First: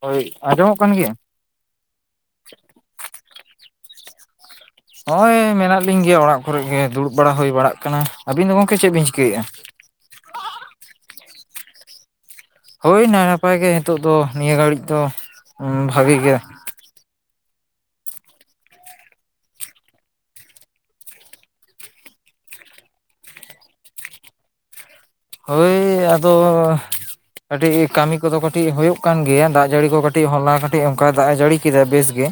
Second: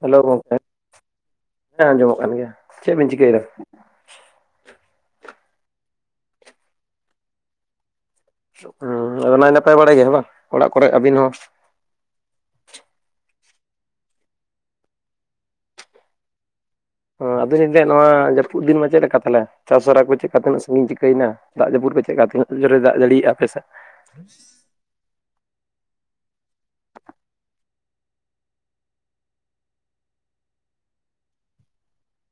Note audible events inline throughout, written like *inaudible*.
Hello ᱦᱳᱭ ᱜᱚᱝᱠᱮ ᱟᱸᱡᱚᱢᱚᱜ ᱠᱟᱱ ᱜᱮᱭᱟ? ᱦᱮᱸ ᱟᱸᱡᱚᱢᱚᱜ ᱠᱟᱱ ᱜᱮᱭᱟ, ᱪᱮᱫ ᱵᱮᱤᱱ ᱪᱤᱠᱟᱹᱭᱫᱟ? ᱦᱚᱸᱜᱼᱚᱭ ᱢᱮᱱᱟᱜ ᱞᱤᱧ ᱜᱮᱭᱟ ᱚᱲᱟᱜ ᱠᱚᱨᱮ ᱜᱮ ᱫᱩᱲᱩᱵ ᱵᱟᱲᱟ ᱦᱩᱭ ᱵᱟᱲᱟᱜ ᱠᱟᱱᱟ᱾ ᱟᱹᱵᱤᱱ ᱫᱚ ᱜᱚᱝᱠᱮ ᱪᱮᱫ ᱵᱤᱱ ᱩᱸ ᱟᱫᱚ ᱪᱤᱠᱟᱹᱭᱮᱜᱼᱟ? ᱱᱟᱭ ᱱᱟᱯᱟᱭ ᱵᱟᱲᱟ ᱜᱮᱭᱟ ᱦᱮᱸ ᱵᱟᱝ ᱚᱲᱟᱜᱽ ᱠᱚᱨᱮ ᱟᱹᱵᱤᱱ ᱦᱚᱸ? ᱦᱳᱭ ᱱᱟᱭ ᱱᱟᱯᱟᱭ ᱜᱮ ᱱᱤᱛᱚᱜᱽ ᱫᱚ ᱱᱤᱭᱟᱹ ᱜᱷᱟᱹᱲᱤᱡᱽ ᱫᱚ ᱩᱸ ᱵᱷᱟᱜᱤ ᱜᱮ᱾ ᱚᱸ ᱟᱫᱚᱧ ᱢᱮᱱᱫᱟ ᱱᱚᱣᱟ ᱡᱟᱹᱯᱩᱫ ᱫᱤᱱ ᱢᱟ ᱪᱮᱫ ᱞᱮᱠᱟ ᱛᱟᱦᱞᱮ ᱪᱟᱥ ᱦᱚᱨᱟ ᱠᱚ ᱪᱮᱫᱠᱟ ᱛᱤᱱᱟᱹᱜ ᱥᱟᱺᱜᱤᱧ ᱪᱤᱠᱟᱹᱭᱱᱟ? ᱫᱟᱜ ᱡᱟᱹᱯᱩᱫ ᱯᱮ ᱪᱮᱫ ᱠᱟ ᱛᱤᱱᱟᱹᱜ ᱡᱳᱨᱮ ᱫᱟᱜ ᱡᱟᱲᱤᱭᱮᱜᱼᱟ ᱟᱯᱮ ᱥᱮᱫ? ᱦᱳᱭ ᱟᱫᱚ ᱠᱟᱹᱴᱤᱡᱽ ᱠᱟᱹᱢᱤ ᱠᱚᱫᱚ ᱠᱟᱹᱴᱤᱡᱽ ᱦᱳᱭᱳᱜᱽ ᱠᱟᱱ ᱜᱮᱭᱟ ᱫᱟᱜᱽ ᱡᱟᱹᱲᱤ ᱠᱚ ᱠᱟᱹᱴᱤᱡᱽ ᱦᱚᱞᱟ ᱠᱟᱹᱴᱤᱡᱽ ᱚᱱᱠᱟ ᱫᱟᱜᱽ ᱮ ᱡᱟᱹᱲᱤ ᱠᱮᱫᱟ ᱵᱮᱥ ᱜᱮ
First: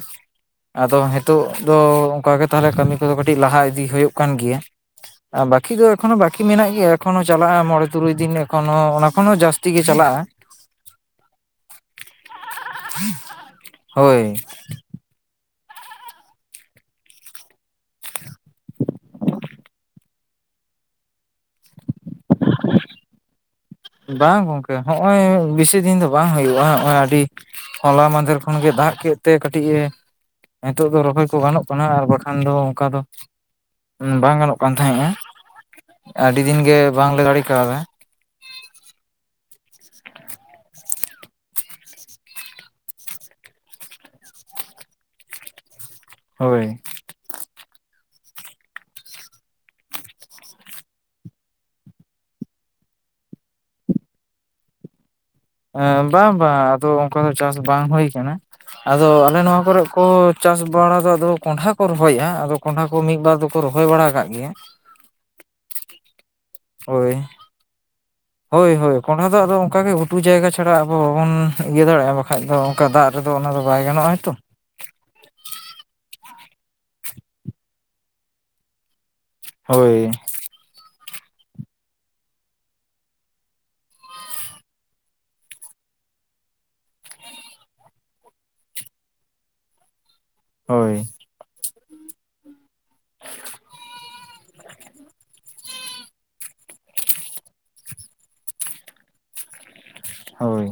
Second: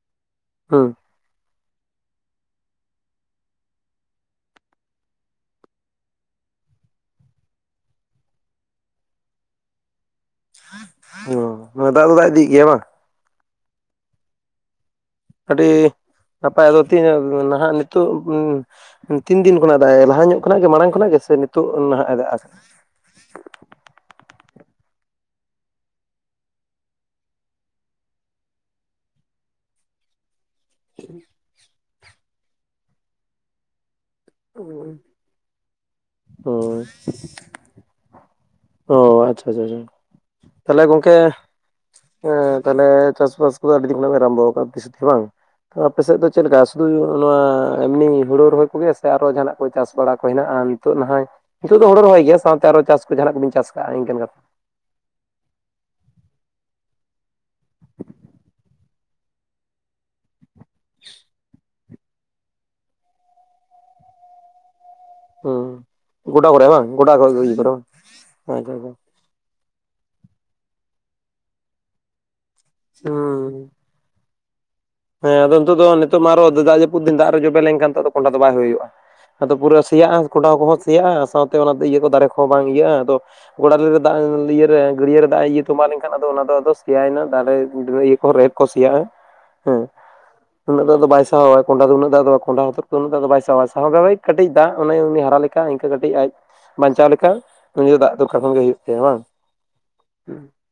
ᱦᱩᱸ ᱟᱫᱚ ᱦᱤᱛᱚᱜ ᱫᱚ ᱚᱱᱠᱟ ᱜᱮ ᱛᱟᱦᱞᱮ ᱠᱟᱹᱢᱤ ᱠᱚᱫᱚ ᱠᱟᱹᱴᱤᱡ ᱞᱟᱦᱟ ᱤᱫᱤ ᱦᱩᱭᱩᱜᱽ ᱠᱟᱱ ᱜᱮᱭᱟ᱾ ᱟᱸ ᱵᱟᱠᱤ ᱫᱚ ᱮᱠᱷᱚᱱᱚ ᱵᱟᱠᱤ ᱢᱮᱱᱟᱜᱽ ᱜᱮᱭᱟ ᱮᱠᱷᱚᱱᱚ ᱪᱟᱞᱟᱜᱼᱟ ᱢᱚᱬᱮ ᱛᱩᱨᱩᱭ ᱫᱤᱱ ᱮᱠᱷᱚᱱᱳ ᱚᱱᱟ ᱠᱷᱚᱱ ᱦᱚᱸ ᱡᱟᱹᱥᱛᱤ ᱜᱮ ᱪᱟᱞᱟᱜᱼᱟ᱾ ᱚᱸ ᱫᱟᱜ ᱫᱚ ᱫᱟᱜ ᱤᱫᱤᱭᱮᱜ ᱜᱮᱭᱟ ᱵᱟᱝ? *unintelligible* ᱦᱳᱭ᱾ ᱟᱹᱰᱤ ᱱᱟᱯᱟᱭ ᱟᱫᱚ ᱛᱤᱱᱟᱹᱜ ᱱᱟᱸᱦᱟᱜ ᱱᱤᱛᱚᱜ ᱛᱤᱱ ᱫᱤᱱ ᱠᱷᱚᱱᱟᱜ ᱫᱟᱜᱼᱮ ᱞᱟᱦᱟ ᱧᱚᱜ ᱠᱷᱚᱱᱟᱜ ᱜᱮ ᱢᱟᱲᱟᱝ ᱠᱷᱚᱱᱟᱜ ᱜᱮ ᱥᱮ ᱱᱤᱛᱚᱜ ᱱᱟᱦᱟᱜ ᱮ ᱫᱟᱜ ᱠᱟ? *inaudible* ᱵᱟᱝ ᱜᱚᱝᱠᱮ ᱦᱚᱸᱜᱼᱚᱭ ᱵᱮᱥᱤ ᱫᱤᱱ ᱫᱚ ᱵᱟᱝ ᱦᱩᱭᱩᱜᱼᱟ ᱦᱚᱸᱜᱼᱚᱭ ᱟᱹᱰᱤ ᱦᱚᱞᱟ ᱢᱟᱸᱦᱫᱮᱨ ᱠᱷᱚᱱ ᱜᱮ ᱫᱟᱜ ᱠᱮᱫ ᱛᱮ ᱠᱟᱹᱴᱤᱡᱼᱮ ᱱᱤᱛᱚᱜ ᱫᱚ ᱨᱚᱦᱚᱭ ᱠᱚ ᱜᱟᱱᱚᱜ ᱠᱟᱱᱟ, ᱟᱨ ᱵᱟᱠᱷᱟᱱ ᱫᱚ ᱚᱱᱠᱟ ᱫᱚ ᱵᱟᱝ ᱜᱟᱱᱚᱜ ᱠᱟᱱ ᱦᱳᱭ ᱛᱟᱦᱮᱸᱫᱼᱮ ᱟᱹᱰᱤ ᱫᱤᱱ ᱜᱮ ᱵᱟᱝ ᱞᱮ ᱫᱟᱲᱮ ᱠᱟᱣᱫᱟ᱾ ᱚᱸ ᱟᱪᱪᱷᱟ ᱪᱷᱟ ᱪᱷᱟ, ᱛᱟᱦᱞᱮ ᱜᱚᱝᱠᱮ ᱮᱸ ᱛᱟᱦᱞᱮ ᱪᱟᱥᱵᱟᱥ ᱠᱚᱫᱚ ᱟᱹᱰᱤ ᱫᱤᱱ ᱠᱷᱚᱱᱟᱜ ᱯᱮ ᱟᱨᱚᱢᱵᱚ ᱟᱠᱟᱫᱟ ᱛᱤᱥ ᱦᱮ ᱵᱟᱝ ᱟᱯᱮᱥᱮᱫ ᱫᱚ ᱪᱮᱫ ᱞᱮᱠᱟ ᱦᱳᱭ ᱥᱩᱫᱩ ᱱᱚᱣᱟ ᱮᱢᱱᱤ ᱦᱩᱲᱩ ᱨᱚᱦᱚᱭ ᱠᱚᱜᱮ ᱥᱮ ᱟᱨᱚ ᱡᱟᱦᱟᱱᱟᱜᱽ ᱠᱚ ᱪᱟᱥ ᱵᱟᱲᱟ ᱠᱚ ᱦᱮᱱᱟᱜᱼᱟ ᱱᱤᱛᱚᱜ ᱱᱟᱦᱚᱭ ᱱᱤᱛᱚᱜ ᱫᱚ ᱦᱳᱲᱳ ᱨᱚᱦᱚᱭ ᱜᱮ ᱥᱟᱶᱛᱮ ᱟᱨᱚ ᱪᱟᱥ ᱠᱚ ᱡᱟᱦᱟᱱᱟᱜ ᱠᱚᱵᱤᱱ ᱪᱟᱥ ᱠᱟᱜᱼᱟ ᱤᱱᱠᱟᱹ ᱠᱟ ᱮᱸ ᱵᱟᱝ ᱵᱟᱝ ᱟᱫᱚ ᱚᱱᱠᱟ ᱫᱚ ᱪᱟᱥ ᱵᱟᱝ ᱦᱩᱭ ᱠᱟᱱᱟ ᱟᱫᱚ ᱟᱞᱮ ᱱᱚᱣᱟ ᱠᱚᱨᱮᱜ ᱠᱚ ᱪᱟᱥ ᱵᱟᱲᱟ ᱫᱚ ᱟᱫᱚ ᱠᱚᱸᱰᱷᱟ ᱠᱚ ᱨᱚᱦᱚᱭᱮᱜᱼᱟ ᱟᱫᱚ ᱠᱚᱸᱰᱷᱟ ᱠᱚ ᱢᱤᱫ ᱵᱟᱨ ᱫᱚᱠᱚ ᱨᱚᱦᱚᱭ ᱵᱟᱲᱟ ᱠᱟᱫ ᱜᱮᱭᱟ, ᱦᱩᱸ ᱜᱚᱰᱟ ᱠᱚᱨᱮ ᱦᱮ ᱵᱟᱝ ᱜᱚᱰᱟ ᱦᱳᱭ ᱠᱚ *unintelligible* ᱟᱪᱪᱷᱟ ᱦᱳᱭ ᱟᱪᱪᱷᱟ᱾ ᱦᱳᱭ ᱠᱚᱸᱰᱷᱟ ᱫᱚ ᱟᱫᱚ ᱚᱝᱠᱟ ᱜᱮ ᱜᱷᱩᱴᱩ ᱡᱟᱭᱜᱟ ᱪᱷᱟᱲᱟ ᱟᱵᱚ ᱵᱟᱵᱚᱱ ᱤᱭᱟᱹ ᱫᱟᱲᱮᱜᱼᱟ᱾ ᱵᱟᱠᱷᱟᱡᱽ ᱫᱚ ᱚᱱᱠᱟ ᱫᱟᱜᱽ ᱨᱮᱫᱚ ᱚᱱᱟᱫᱚ ᱦᱩᱸ ᱵᱟᱭ ᱜᱟᱱᱚᱜᱼᱟᱭ ᱛᱚ᱾ ᱦᱮᱸ ᱟᱫᱚ ᱱᱤᱛᱚᱜ ᱫᱚ ᱱᱤᱛᱚᱜ ᱢᱟ ᱟᱨᱚ ᱫᱟᱜ ᱡᱟᱹᱯᱩ ᱫᱤᱱ ᱫᱟᱜ ᱨᱮ ᱡᱚᱵᱮ ᱞᱮᱱᱠᱷᱟᱱ ᱫᱚ ᱠᱚᱸᱦᱰᱟ ᱫᱚ ᱵᱟᱭ ᱦᱩᱭᱩᱜᱼᱟ᱾ ᱟᱫᱚ ᱯᱩᱨᱟᱹ ᱦᱳᱭ ᱥᱮᱭᱟᱜᱼᱟ ᱠᱚᱸᱰᱷᱟ ᱠᱚᱦᱚᱸ ᱥᱮᱭᱟᱜᱼᱟ ᱥᱟᱶᱛᱮ ᱚᱱᱟ ᱤᱭᱟᱹ ᱠᱚ ᱫᱟᱨᱮ ᱠᱚᱦᱚᱸ ᱵᱟᱝ ᱤᱭᱟᱹᱜᱼᱟ, ᱟᱫᱚ ᱜᱳᱰᱟ ᱨᱮ ᱫᱟᱜ ᱤᱭᱟᱹ ᱨᱮ ᱜᱟᱹᱰᱭᱟᱹ ᱨᱮ ᱫᱟᱜ ᱮᱸ ᱤᱭᱟᱹ ᱛᱚᱸᱵᱟ ᱞᱮᱱᱠᱷᱟᱱ ᱟᱫᱚ ᱚᱱᱟᱫᱚ ᱟᱫᱚ ᱥᱮᱭᱟᱭᱮᱱᱟ ᱫᱟᱨᱮ ᱤᱭᱟᱹ ᱠᱚᱸᱦᱚᱸ ᱨᱮᱦᱮᱫ ᱠᱚ ᱥᱤᱭᱟᱜᱼᱟ ᱦᱮᱸ ᱩᱱᱟᱹᱜ ᱫᱚ ᱦᱳᱭ ᱟᱫᱚ ᱵᱟᱭ ᱛᱚ ᱠᱚᱸᱦᱰᱟ ᱫᱚ ᱩᱱᱟᱹᱜ ᱫᱟᱜ ᱫᱚ ᱠᱚᱸᱦᱰᱟ ᱦᱚᱛᱚᱫᱽ ᱠᱚᱸ ᱩᱱᱟᱹ ᱫᱚ ᱟᱫᱚ ᱵᱟᱭ ᱥᱟᱦᱟᱣᱟ ᱥᱟᱦᱟᱣ ᱫᱟᱲᱮᱜ ᱠᱟᱹᱴᱤᱡ ᱫᱟᱜ ᱚᱱᱮ ᱩᱱᱤ ᱦᱟᱨᱟ ᱞᱮᱠᱟ ᱤᱱᱠᱟᱹ ᱠᱟᱹᱴᱤᱡ ᱟᱡ ᱵᱟᱧᱪᱟᱣ ᱞᱮᱠᱟ ᱩᱱᱤ ᱫᱟᱜ ᱫᱚᱠᱟᱨ ᱠᱷᱟᱱ ᱜᱮ ᱦᱩᱭᱩᱜ ᱛᱟᱭᱟ ᱵᱟᱝ᱾ ᱦᱳᱭ᱾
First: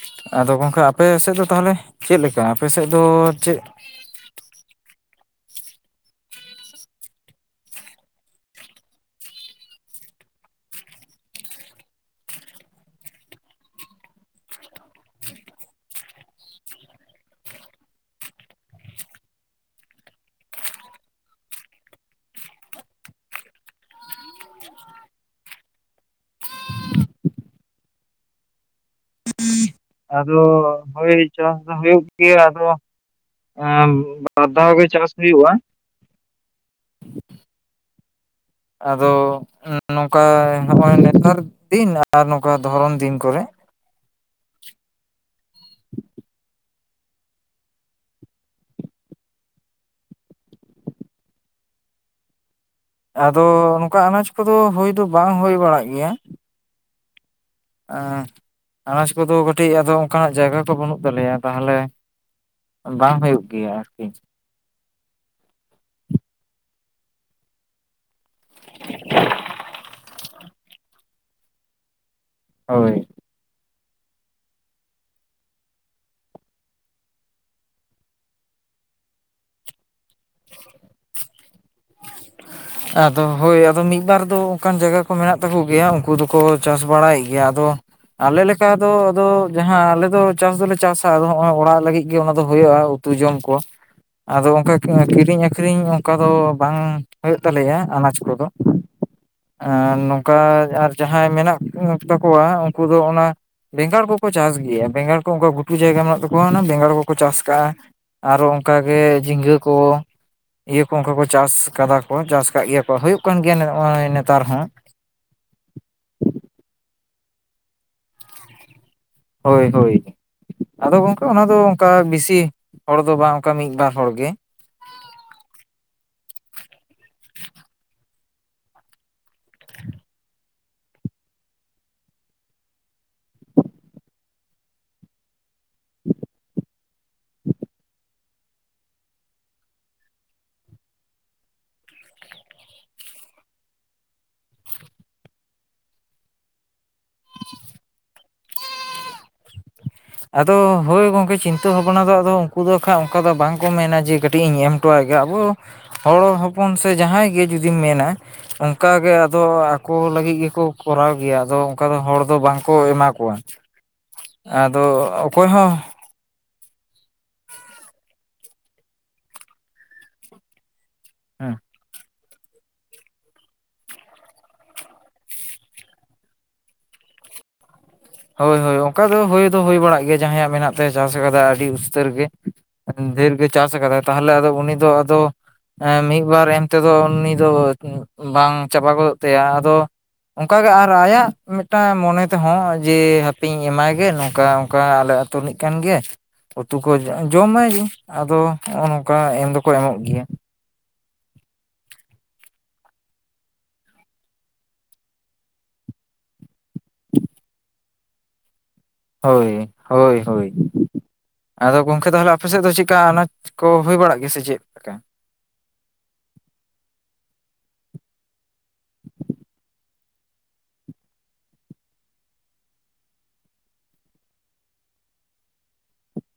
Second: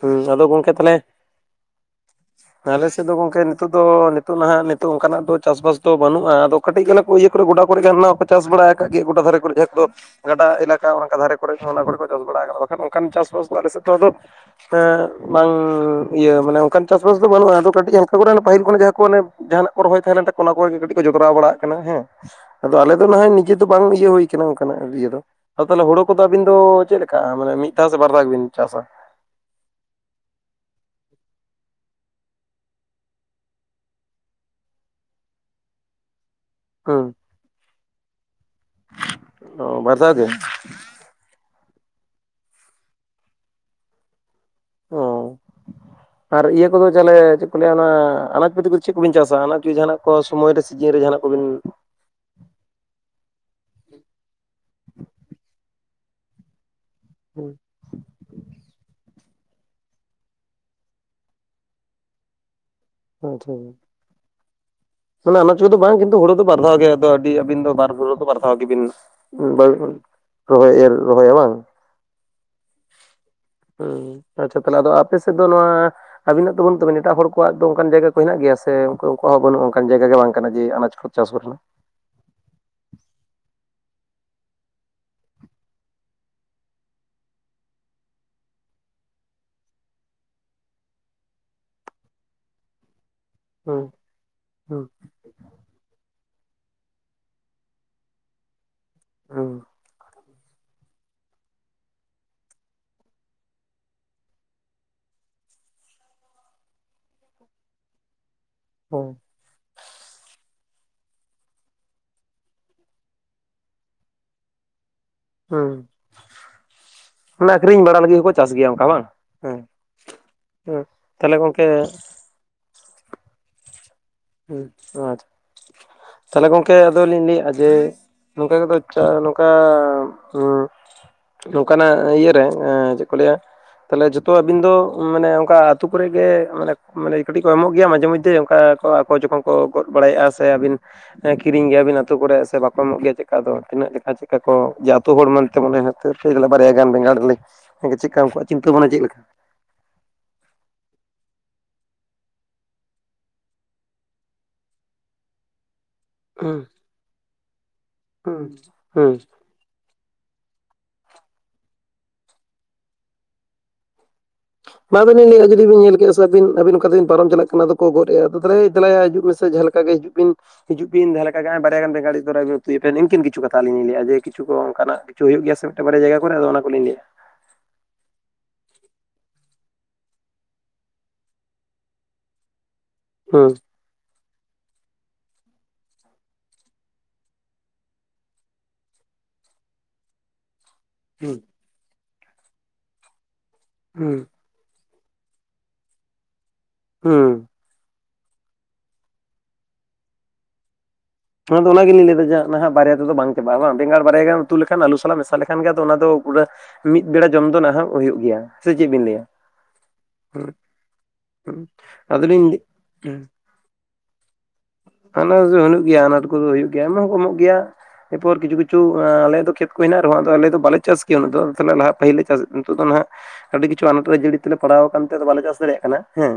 ᱦᱩᱸ ᱟᱫᱚ ᱜᱚᱝᱠᱮ ᱜᱚᱢᱠᱮ ᱛᱟᱦᱚᱞᱮ ᱟᱯᱮ ᱥᱮᱫ ᱫᱚ ᱛᱟᱦᱞᱮ ᱪᱮᱫ ᱞᱮᱠᱟ ᱟᱯᱮ ᱥᱮᱫ ᱫᱚ ᱪᱮᱫ ᱛᱚ ᱱᱤᱛᱚᱜ ᱱᱟᱦᱟᱜ ᱱᱤᱛᱚᱜ ᱚᱱᱠᱟᱱᱟᱜ ᱫᱚ ᱪᱟᱥᱵᱟᱥ ᱫᱚ ᱵᱟᱹᱱᱩᱜᱼᱟ ᱟᱫᱚ ᱠᱟᱹᱴᱤᱡᱽ ᱜᱟᱱ ᱠᱩ ᱤᱭᱟᱹ ᱠᱚᱨᱮ ᱜᱚᱰᱟ ᱠᱚᱨᱮ ᱜᱮ ᱦᱟᱱᱟ ᱪᱟᱥ ᱵᱟᱲᱟ ᱠᱟᱫ ᱜᱮᱭᱟ ᱜᱚᱰᱟ ᱫᱷᱟᱨᱮ ᱠᱚᱨᱮ ᱡᱟᱦᱟᱸ ᱠᱚᱫᱚ ᱜᱟᱰᱟ ᱮᱞᱟᱠᱟ ᱚᱱᱠᱟ ᱫᱷᱟᱨᱮ ᱠᱚᱨᱮ ᱦᱚᱸ ᱚᱱᱟ ᱠᱚᱨᱮ ᱠᱚ ᱪᱟᱥ ᱵᱟᱲ ᱟᱠᱟᱱᱟ ᱵᱟᱠᱷᱟᱱ ᱚᱱᱠᱟᱱ ᱪᱟᱥ ᱵᱟᱥ ᱫᱚ ᱟᱞᱮ ᱥᱮᱫ ᱫᱚ ᱟᱫᱚ ᱮᱸ ᱵᱟᱝᱻ ᱤᱭᱟᱹ ᱢᱟᱱᱮ ᱚᱱᱠᱟᱱ ᱪᱟᱥ ᱵᱟᱥ ᱫᱚ ᱵᱟᱹᱱᱩᱜᱼᱟ, ᱟᱫᱚ ᱠᱟᱹ ᱴᱤᱡ ᱦᱟᱞᱠᱟ ᱠᱚᱨᱮ ᱚᱱᱟ ᱯᱟᱹᱤᱞ ᱠᱷᱚᱱ ᱡᱟᱸᱦᱟ ᱠᱚ ᱚᱱᱮ ᱡᱟᱸᱦᱟᱱᱟᱜ ᱠᱚ ᱨᱚᱦᱚᱭ ᱛᱟᱦᱮᱸ ᱞᱮᱱ ᱛᱟᱠᱚ ᱚᱱᱟ ᱠᱚᱜᱮ ᱠᱚ ᱠᱟᱹᱴᱤᱡ ᱠᱚ ᱡᱚᱛᱨᱟᱣ ᱵᱟᱲᱟ ᱟᱜ ᱠᱟᱱᱟ ᱦᱮᱸ᱾ ᱟᱫᱚ ᱟᱞᱮ ᱫᱚ ᱱᱟᱦᱟᱭ ᱱᱤᱡᱮ ᱫᱚ ᱵᱟᱝ ᱤᱭᱟᱹ ᱦᱩᱭ ᱠᱟᱱᱟ ᱚᱱᱠᱟᱱᱟᱜ ᱤᱭᱟᱹ ᱫᱚ᱾ ᱟᱫᱚ ᱛᱟᱦᱞᱮ ᱦᱩᱲᱳ ᱠᱚᱫᱚ ᱟᱹᱵᱤᱱ ᱫᱚ ᱪᱮᱫ ᱞᱮᱠᱟ ᱢᱟᱱᱮ ᱢᱤᱫ ᱫᱷᱟᱣ ᱥᱮ ᱵᱟᱨ ᱫᱷᱟᱣ ᱜᱮ ᱵᱤᱱ ᱪᱟᱥᱟ? ᱟᱫᱚ ᱦᱳᱭ ᱪᱟᱥ ᱫᱚ ᱦᱩᱭᱩᱜ ᱜᱮᱭᱟ, ᱟᱫᱚ ᱟᱸ ᱵᱟᱨᱫᱷᱟᱣ ᱜᱮ ᱪᱟᱥ ᱦᱩᱭᱩᱜᱼᱟ᱾ ᱦᱩᱸ ᱟᱫᱚ ᱚ ᱵᱟᱨ ᱫᱷᱟᱣ ᱱᱚᱝᱠᱟ ᱜᱮ ᱱᱚᱜ-ᱚᱭ ᱱᱮᱛᱟᱨ ᱫᱤᱱ ᱟᱨ ᱱᱚᱝᱠᱟ ᱫᱷᱚᱨᱚᱱ ᱫᱤᱱ ᱠᱚᱨᱮ ᱚ ᱟᱨ ᱤᱭᱟᱹ ᱠᱚᱫᱚ ᱡᱟᱦᱚᱞᱮ ᱪᱮᱫ ᱠᱚ ᱞᱟᱹᱭᱟ ᱚᱱᱟ ᱟᱱᱟᱡᱽ ᱟᱨ ᱤᱭᱟᱹ ᱠᱚᱫᱚ ᱪᱮᱞᱮ ᱪᱮᱫ ᱠᱚ ᱞᱟᱹᱭᱟ ᱚᱱᱟ ᱟᱱᱟᱡᱽ ᱯᱟᱹᱛᱤ ᱠᱚᱫᱚ ᱪᱮᱫ ᱠᱚᱵᱤᱱ ᱪᱟᱥᱟ? ᱟᱱᱟᱡᱽ ᱠᱚ ᱡᱟᱦᱟᱱᱟᱜ ᱠᱚ ᱥᱚᱢᱚᱭ ᱨᱮ ᱥᱤᱡᱤᱱ ᱨᱮ ᱡᱟᱸᱦᱟᱱᱟᱜ ᱠᱚᱵᱤᱱ ᱟᱫᱚ ᱱᱚᱝᱠᱟ ᱟᱱᱟᱪ ᱠᱚᱫᱚ ᱦᱩᱭ ᱫᱚ ᱵᱟᱝ ᱦᱩᱭ ᱵᱟᱲᱟᱜ ᱜᱮᱭᱟ᱾ ᱦᱩᱸ ᱮᱸ ᱟᱱᱟᱡᱽ ᱠᱚᱫᱚ ᱠᱟᱹᱴᱤᱡ ᱟᱫᱚ ᱚᱝᱠᱟᱱᱟᱜ ᱡᱟᱭᱜᱟ ᱠᱚ ᱵᱟᱹᱱᱩᱜ ᱛᱟᱞᱮᱭᱟ ᱛᱟᱦᱞᱮ᱾ ᱵᱟᱝ ᱦᱩᱭᱩᱜ ᱟᱪᱪᱷᱟ ᱜᱮᱭᱟ ᱟᱨᱠᱤ᱾ ᱢᱟᱱᱮ ᱚᱱᱟᱱᱟᱡᱽ ᱠᱚ ᱫᱚ ᱵᱟᱝ ᱠᱤᱱᱛᱩ ᱦᱩᱲᱩ ᱫᱚ ᱵᱟᱨ ᱫᱷᱟᱣ ᱜᱮ ᱟᱫ ᱟᱹᱰᱤ ᱟᱵᱤᱱ ᱫᱚ ᱵᱟᱨ ᱫᱷᱟᱣ ᱜᱤᱵᱤᱱ ᱵᱟᱝ ᱨᱚᱦᱚᱭᱟ ᱮᱨ ᱨᱚᱦᱚᱭᱟ ᱵᱟᱝ? ᱦᱳᱭ᱾ ᱦᱩᱸ, ᱟᱪᱪᱷᱟ ᱛᱟᱦᱞᱮ ᱟᱫᱚ ᱟᱯᱮᱥᱮᱡ ᱫᱚ ᱱᱚᱣᱟ ᱟᱵᱤᱱᱟᱜ ᱫᱚ ᱵᱟᱹᱱᱩᱜ ᱛᱟᱵᱮᱱᱟ᱾ ᱮᱴᱟᱜ ᱦᱚᱲ ᱠᱚᱣᱟᱜ ᱫᱚ ᱚᱝᱠᱟᱱ ᱡᱟᱭᱜᱟ ᱠᱚ ᱦᱮᱱᱟᱜ ᱜᱮᱭᱟ ᱥᱮ ᱩᱜᱠᱩᱣᱟᱜ ᱦᱚᱸ ᱵᱟᱹᱱᱩᱜᱼᱟ? *unintelligible* ᱡᱟᱭᱜᱟ ᱜᱮ ᱵᱟᱝ ᱠᱟᱱᱟ ᱡᱮ ᱟᱱᱟᱡᱽ ᱠᱚ ᱪᱟᱥ ᱨᱮᱱᱟᱜ᱾ ᱟᱫᱚ ᱦᱳᱭ᱾ ᱟᱫᱚ ᱢᱤᱫ-ᱵᱟᱨ ᱫᱚ ᱚᱱᱠᱟᱱ ᱡᱟᱭᱜᱟ ᱠᱚ ᱢᱮᱱᱟᱜ ᱛᱟᱠᱚ ᱜᱮᱭᱟ, ᱩᱝᱠᱩ ᱫᱚᱠᱚ ᱪᱟᱥ ᱵᱟᱲᱟᱭᱮᱫ ᱜᱮᱭᱟ᱾ ᱟᱫᱚ ᱟᱞᱮ ᱞᱮᱠᱟ ᱫᱚ ᱟᱫᱚ ᱡᱟᱦᱟᱸ ᱟᱞᱮ ᱫᱚ ᱪᱟᱥ ᱫᱚᱞᱮ ᱪᱟᱥᱟ ᱟᱫᱚ ᱦᱚᱸᱜᱚᱭ ᱚᱲᱟᱜ ᱞᱟᱹᱜᱤᱫ ᱜᱮ ᱚᱱᱟ ᱫᱚ ᱦᱩᱭᱩᱜᱼᱟ ᱩᱛᱩ ᱡᱚᱢ ᱠᱚ᱾ ᱦᱩᱸ ᱟᱫᱚ ᱚᱝᱠᱟ ᱦᱩᱸ ᱠᱤᱨᱤᱧ ᱟᱹᱠᱷᱨᱤᱧ ᱚᱝᱠᱟ ᱫᱚ ᱵᱟᱝ ᱦᱩᱭᱩᱜ ᱛᱟᱞᱮᱭᱟ ᱟᱱᱟᱡᱽ ᱠᱚᱫᱚ, ᱦᱩᱸ ᱮᱱ ᱚᱝᱠᱟ ᱟᱨ ᱡᱟᱦᱟᱸᱭ ᱢᱮᱱᱟᱜ ᱛᱟᱠᱚᱣᱟ ᱩᱱᱠᱩ ᱫᱚ ᱚᱱᱟ ᱵᱮᱸᱜᱟᱲ ᱠᱚᱠᱚ ᱪᱟᱥ ᱜᱮᱭᱟ, ᱵᱮᱸᱜᱟᱲ ᱠᱚ ᱚᱝᱠᱟ ᱜᱷᱩᱴᱩ ᱡᱟᱭᱜᱟ ᱢᱮᱱᱟᱜ ᱛᱟᱠᱚᱣᱟ ᱚᱱᱟ ᱵᱮᱸᱜᱟᱲ ᱠᱚᱠᱚ ᱪᱟᱥ ᱠᱟᱜ-ᱟ᱾ ᱟᱨᱚ ᱚᱝᱠᱟ ᱜᱮ ᱦᱩᱸ ᱡᱷᱤᱸᱜᱟᱹ ᱠᱚ, ᱤᱭᱟᱹ ᱠᱚ ᱚᱝᱠᱟ ᱠᱚ ᱪᱟᱥ ᱠᱟᱫᱟ ᱠᱚ, ᱪᱟᱥ ᱠᱟᱜ ᱜᱮᱭᱟ ᱠᱚ᱾ ᱦᱩᱭᱩᱜ ᱠᱟᱱ ᱜᱮᱭᱟ ᱱᱚᱜ-ᱚᱭ ᱱᱮᱛᱟᱨ ᱦᱚᱸ᱾ ᱦᱩᱸ, ᱢᱟᱱᱮ ᱟᱠᱷᱨᱤᱧ ᱵᱟᱲᱟ ᱞᱟᱹᱜᱤᱫ ᱦᱚᱸᱠᱚ ᱪᱟᱥ ᱜᱮᱭᱟ ᱚᱝᱠᱟ ᱵᱟᱝ? ᱦᱮᱸ ᱦᱳᱭ ᱦᱳᱭ, ᱦᱮᱸ ᱟᱫᱚ ᱜᱚᱢᱠᱮ ᱛᱟᱦᱚᱞᱮ ᱚᱱᱟ ᱫᱚ ᱜᱚᱝᱠᱮ ᱚᱝᱠᱟ ᱵᱤᱥᱤ ᱦᱚᱲ ᱫᱚ ᱵᱟᱝ, ᱚᱝᱠᱟ ᱢᱤᱫ-ᱵᱟᱨ ᱦᱚᱲ ᱜᱮ᱾ ᱦᱩᱸ ᱟᱨ ᱛᱟᱦᱞᱮ ᱜᱚᱝᱠᱮ ᱟᱫᱚᱞᱤᱧ ᱞᱟᱹᱭᱮᱜ-ᱟ ᱡᱮ, ᱱᱚᱝᱠᱟ ᱜᱮᱛᱚ ᱪᱟ ᱱᱚᱝᱠᱟ ᱩᱸ ᱱᱚᱝᱠᱟᱱᱟᱜ ᱤᱭᱟᱹ ᱨᱮ ᱮᱸ ᱪᱮᱫ ᱠᱚ ᱞᱟᱹᱭᱟ ᱛᱟᱦᱞᱮ ᱡᱷᱚᱛᱚ ᱟᱵᱤᱱ ᱫᱚ ᱢᱟᱱᱮ ᱚᱝᱠᱟ ᱟᱹᱛᱩ ᱠᱚᱨᱮ ᱜᱮ ᱢᱟᱱᱮ ᱠᱟᱹᱴᱤᱡ ᱠᱚ ᱮᱢᱚᱜ ᱜᱮᱭᱟ ᱢᱟᱡᱷᱮ ᱢᱚᱫᱽᱫᱷᱮ ᱚᱝᱠᱟ ᱠᱚ, ᱚᱠᱚᱭ ᱪᱚᱠᱚ ᱠᱚ ᱜᱚᱫ ᱵᱟᱲᱟᱭᱮᱜᱼᱟ ᱥᱮ ᱟᱹᱵᱤᱱ ᱠᱤᱨᱤᱧ ᱜᱮᱭᱟᱵᱤᱱ ᱟᱹᱛᱩ ᱠᱚᱨᱮᱜ ᱥᱮ ᱵᱟᱠᱚ ᱮᱢᱚᱜ ᱜᱮᱭᱟ ᱪᱮᱫᱠᱟ ᱫᱚ? ᱛᱤᱱᱟᱹᱜ ᱡᱮᱠᱷᱟ ᱪᱮᱜ-ᱠᱟ ᱠᱚ ᱡᱮ ᱟᱹᱛᱩ ᱦᱚᱲ ᱢᱮᱱᱛᱮ ᱢᱚᱱᱮ ᱦᱩᱭᱩᱜ *unintelligible* ᱵᱟᱨᱭᱟ ᱜᱟᱱ ᱵᱮᱸᱜᱟᱲ ᱞᱤᱧ ᱪᱮᱜ-ᱠᱟ ᱩᱜᱠᱩᱣᱟᱜ ᱪᱤᱱᱛᱟᱹ ᱵᱷᱟᱵᱽᱱᱟ ᱪᱮᱫ ᱞᱮᱠᱟ? ᱟᱫᱚ ᱦᱳᱭ ᱜᱚᱝᱠᱮ ᱪᱤᱱᱛᱟᱹ ᱵᱷᱟᱵᱱᱟ ᱫᱚ ᱟᱫᱚ ᱩᱱᱴᱝᱠᱩ ᱫᱚ ᱠᱷᱟᱜ ᱚᱝᱠᱟ ᱫᱚ ᱵᱟᱝᱠᱚ ᱢᱮᱱᱟ ᱡᱮ ᱠᱟᱹᱴᱤᱡ ᱤᱧ ᱮᱢ ᱦᱚᱴᱚᱣᱟᱭ ᱜᱮ, ᱟᱵᱚ ᱦᱚᱲ ᱦᱩᱸ ᱦᱚᱯᱚᱱ ᱥᱮ ᱡᱟᱦᱟᱸᱭ ᱜᱮ ᱡᱩᱫᱤᱢ ᱢᱮᱱᱟ ᱦᱩᱸ ᱦᱩᱸ ᱚᱜᱠᱟᱜᱮ ᱟᱫᱚ ᱟᱠᱚ ᱞᱟᱹᱜᱤᱫ ᱜᱮᱠᱚ ᱠᱚᱨᱟᱣ ᱜᱮᱭᱟ ᱟᱫᱚ ᱚᱝᱠᱟ ᱫᱚ ᱦᱚᱲ ᱫᱚ ᱵᱟᱝᱠᱚ ᱮᱢᱟ ᱠᱚᱣᱟ᱾ ᱟᱫᱚ *unintelligible* ᱟᱹᱵᱤᱱ ᱚᱠᱚᱭ ᱟᱵᱤᱱ ᱦᱚᱸ ᱠᱟᱛᱮᱵᱤᱱ ᱯᱟᱨᱚᱢ ᱪᱟᱞᱟᱜ ᱟᱵᱤᱱ ᱟᱵᱤᱱ *unintelligible* ᱟᱹᱵᱤᱱ ᱚᱝᱠᱟ ᱛᱮᱵᱮᱱ ᱯᱟᱨᱚᱢ ᱪᱟᱞᱟᱜ ᱠᱟᱱᱟ, ᱟᱫᱚ ᱠᱚ ᱜᱚᱫᱮᱫ-ᱟ ᱟᱫᱚ ᱛᱟᱦᱞᱮ ᱫᱮᱞᱟᱭᱟ ᱦᱤᱡᱩᱜ ᱢᱮᱥᱮ ᱡᱟᱦᱟᱸ ᱞᱮᱠᱟ ᱜᱮ ᱦᱤᱡᱩᱜ ᱵᱤᱱ᱾ ᱦᱤᱡᱩᱜ ᱵᱤᱱ ᱡᱟᱦᱟᱸ ᱞᱮᱠᱟ ᱦᱟᱸᱜ-ᱟᱭ ᱵᱟᱨᱭᱟ ᱜᱟᱱ ᱵᱮᱸᱜᱟᱲ ᱵᱟᱨᱭᱟ ᱩᱛᱩ ᱠᱮᱠᱟ, ᱱᱤᱭᱟᱹ ᱠᱤᱱ ᱠᱤᱪᱷᱩ ᱠᱟᱛᱷᱟ ᱟᱞᱤᱧ ᱞᱤᱧ ᱞᱟᱹᱭᱮᱫ-ᱟ ᱡᱮ ᱠᱤᱪᱷᱩ ᱠᱚ ᱚᱝᱠᱟᱱᱟᱜ ᱠᱤᱪᱷᱩ ᱦᱩᱭᱩᱜ ᱜᱮᱭᱟ ᱥᱮ ᱢᱤᱫᱴᱮᱱ ᱵᱟᱨᱭᱟ ᱡᱟᱭᱜᱟ ᱠᱚᱨᱮ, ᱟᱫᱚ ᱚᱱᱟ ᱠᱚᱞᱤᱧ ᱞᱟᱹᱭᱮᱜ-ᱟ᱾ ᱦᱳᱭ ᱦᱳᱭ ᱚᱝᱠᱟ ᱫᱚ ᱦᱩᱭ ᱫᱚ ᱦᱩᱭ ᱵᱟᱲᱟᱜ ᱜᱮᱭᱟ, ᱡᱟᱦᱟᱸᱭᱟᱜ ᱢᱮᱱᱟᱜ ᱛᱟᱭ ᱪᱟᱥ ᱠᱟᱫᱟ ᱟᱹᱰᱤ ᱩᱥᱛᱟᱹᱨ ᱜᱮ᱾ ᱰᱷᱮᱹᱨ ᱜᱮ ᱦᱩᱸ ᱪᱟᱥ ᱟᱠᱟᱫᱟᱭ ᱛᱟᱦᱞᱮ ᱟᱫᱚ ᱩᱱᱤ ᱫᱚ ᱟᱫᱚ ᱮᱸ, ᱢᱤᱫ ᱵᱟᱨ ᱮᱢ ᱛᱮᱫᱚ ᱩᱱᱤ ᱫᱚ ᱵᱟᱝ ᱪᱟᱵᱟ ᱜᱚᱫᱚᱜ ᱛᱟᱭᱟ᱾ ᱟᱫᱚ ᱚᱝᱠᱟᱟᱜᱮ ᱟᱨ ᱟᱭᱟᱜ ᱢᱤᱫᱴᱟᱝ ᱢᱚᱱᱮ ᱛᱮᱦᱚᱸ ᱡᱮ ᱦᱟᱯᱮᱧ ᱮᱢᱟᱭ ᱜᱮ ᱦᱩᱸ ᱱᱚᱝᱠᱟ ᱠᱟ ᱟᱞᱮ ᱟᱛᱳ ᱨᱮᱱᱤᱡ ᱠᱟᱱᱜᱮᱭᱟᱭ ᱩᱛᱩ ᱠᱚ ᱦᱩᱸ ᱡᱚᱢᱟᱭ ᱟᱫᱚ ᱦᱚᱸᱜ-ᱚ ᱱᱚᱝᱠᱟ ᱮᱢ ᱫᱚᱠᱚ ᱮᱢᱚᱜ ᱜᱮᱭᱟ᱾ ᱚᱱᱟᱫᱚ ᱚᱱᱟᱜᱮᱞᱤᱧ ᱞᱟᱹᱭᱟ ᱡᱮ ᱱᱟᱦᱟᱜ ᱵᱟᱨᱭᱟ ᱛᱮᱫᱚ ᱵᱟᱝ ᱪᱟᱵᱟᱜᱼᱟ ᱵᱟᱝ ᱵᱮᱸᱜᱟᱲ ᱵᱟᱨᱭᱟ ᱜᱮ ᱩᱛᱩ ᱞᱮᱠᱷᱟᱱ ᱟᱞᱩ ᱥᱟᱞᱟᱜ ᱢᱮᱥᱟᱞ ᱞᱮᱠᱷᱟᱱ ᱜᱮᱭᱟ ᱚᱱᱟ ᱫᱚ ᱯᱩᱨᱟᱹ ᱢᱤᱫ ᱵᱮᱲᱟ ᱡᱚᱢ ᱫᱚ ᱱᱟᱦᱟᱜ ᱦᱩᱭᱩᱜ ᱜᱮᱭᱟ᱾ ᱥᱮ ᱪᱮᱫ ᱵᱤᱱ ᱞᱟᱹᱭᱟ? ᱦᱳᱭ, ᱦᱩᱸ ᱦᱳᱭ-ᱦᱳᱭ᱾ ᱦᱩᱸ ᱟᱫᱚ ᱜᱚᱝᱠᱮ ᱛᱟᱦᱞᱮ ᱟᱯᱮ ᱟᱫᱚᱞᱤᱧ ᱥᱮᱫ ᱫᱚ ᱪᱮᱜ-ᱠᱟ ᱦᱩᱸ ᱚᱱᱟ ᱠᱚ ᱦᱩᱭ ᱵᱟᱲᱟᱜ ᱜᱮᱭᱟ ᱥᱮ ᱪᱮᱫ? ᱞᱮᱠᱟ ᱦᱟᱱᱟ ᱫᱚ ᱦᱩᱭᱩᱜ ᱜᱮᱭᱟ ᱟᱱᱟᱴ ᱠᱩᱫᱚ ᱦᱩᱭᱩᱜ ᱜᱮᱭᱟ, ᱮᱢ ᱦᱚᱸ ᱠᱚᱢᱚᱜ ᱜᱮᱭᱟ᱾ ᱮᱨᱯᱚᱨ ᱠᱤᱪᱷᱩ ᱠᱤᱪᱩ ᱟᱞᱮᱭᱟᱜ ᱫᱚ ᱠᱷᱮᱛ ᱠᱩ ᱦᱮᱱᱟᱜ ᱨᱮᱦᱚᱸ ᱟᱫᱚ ᱟᱞᱮ ᱫᱚ ᱵᱟᱞᱮ ᱪᱟᱥ ᱠᱮᱭᱟ ᱩᱱᱟᱹᱜ ᱫᱚ ᱟᱫᱚ ᱛᱟᱦᱚᱞᱮ ᱱᱟᱦᱟᱜ ᱯᱟᱹᱤᱞ ᱞᱮᱠᱟ ᱪᱟᱥ ᱱᱤᱛᱚᱜ ᱫᱚ ᱦᱟᱸᱜ ᱟᱰᱤ ᱠᱤᱪᱷᱩ ᱟᱱᱟᱴ ᱨᱮ ᱡᱟᱹᱲᱤ ᱛᱮᱞᱮ ᱯᱟᱲᱟᱣ ᱠᱟᱱᱛᱮ ᱵᱟᱞᱮ ᱪᱟᱥ ᱫᱟᱲᱮᱭᱟᱜ ᱠᱟᱱᱟ ᱦᱮᱸ᱾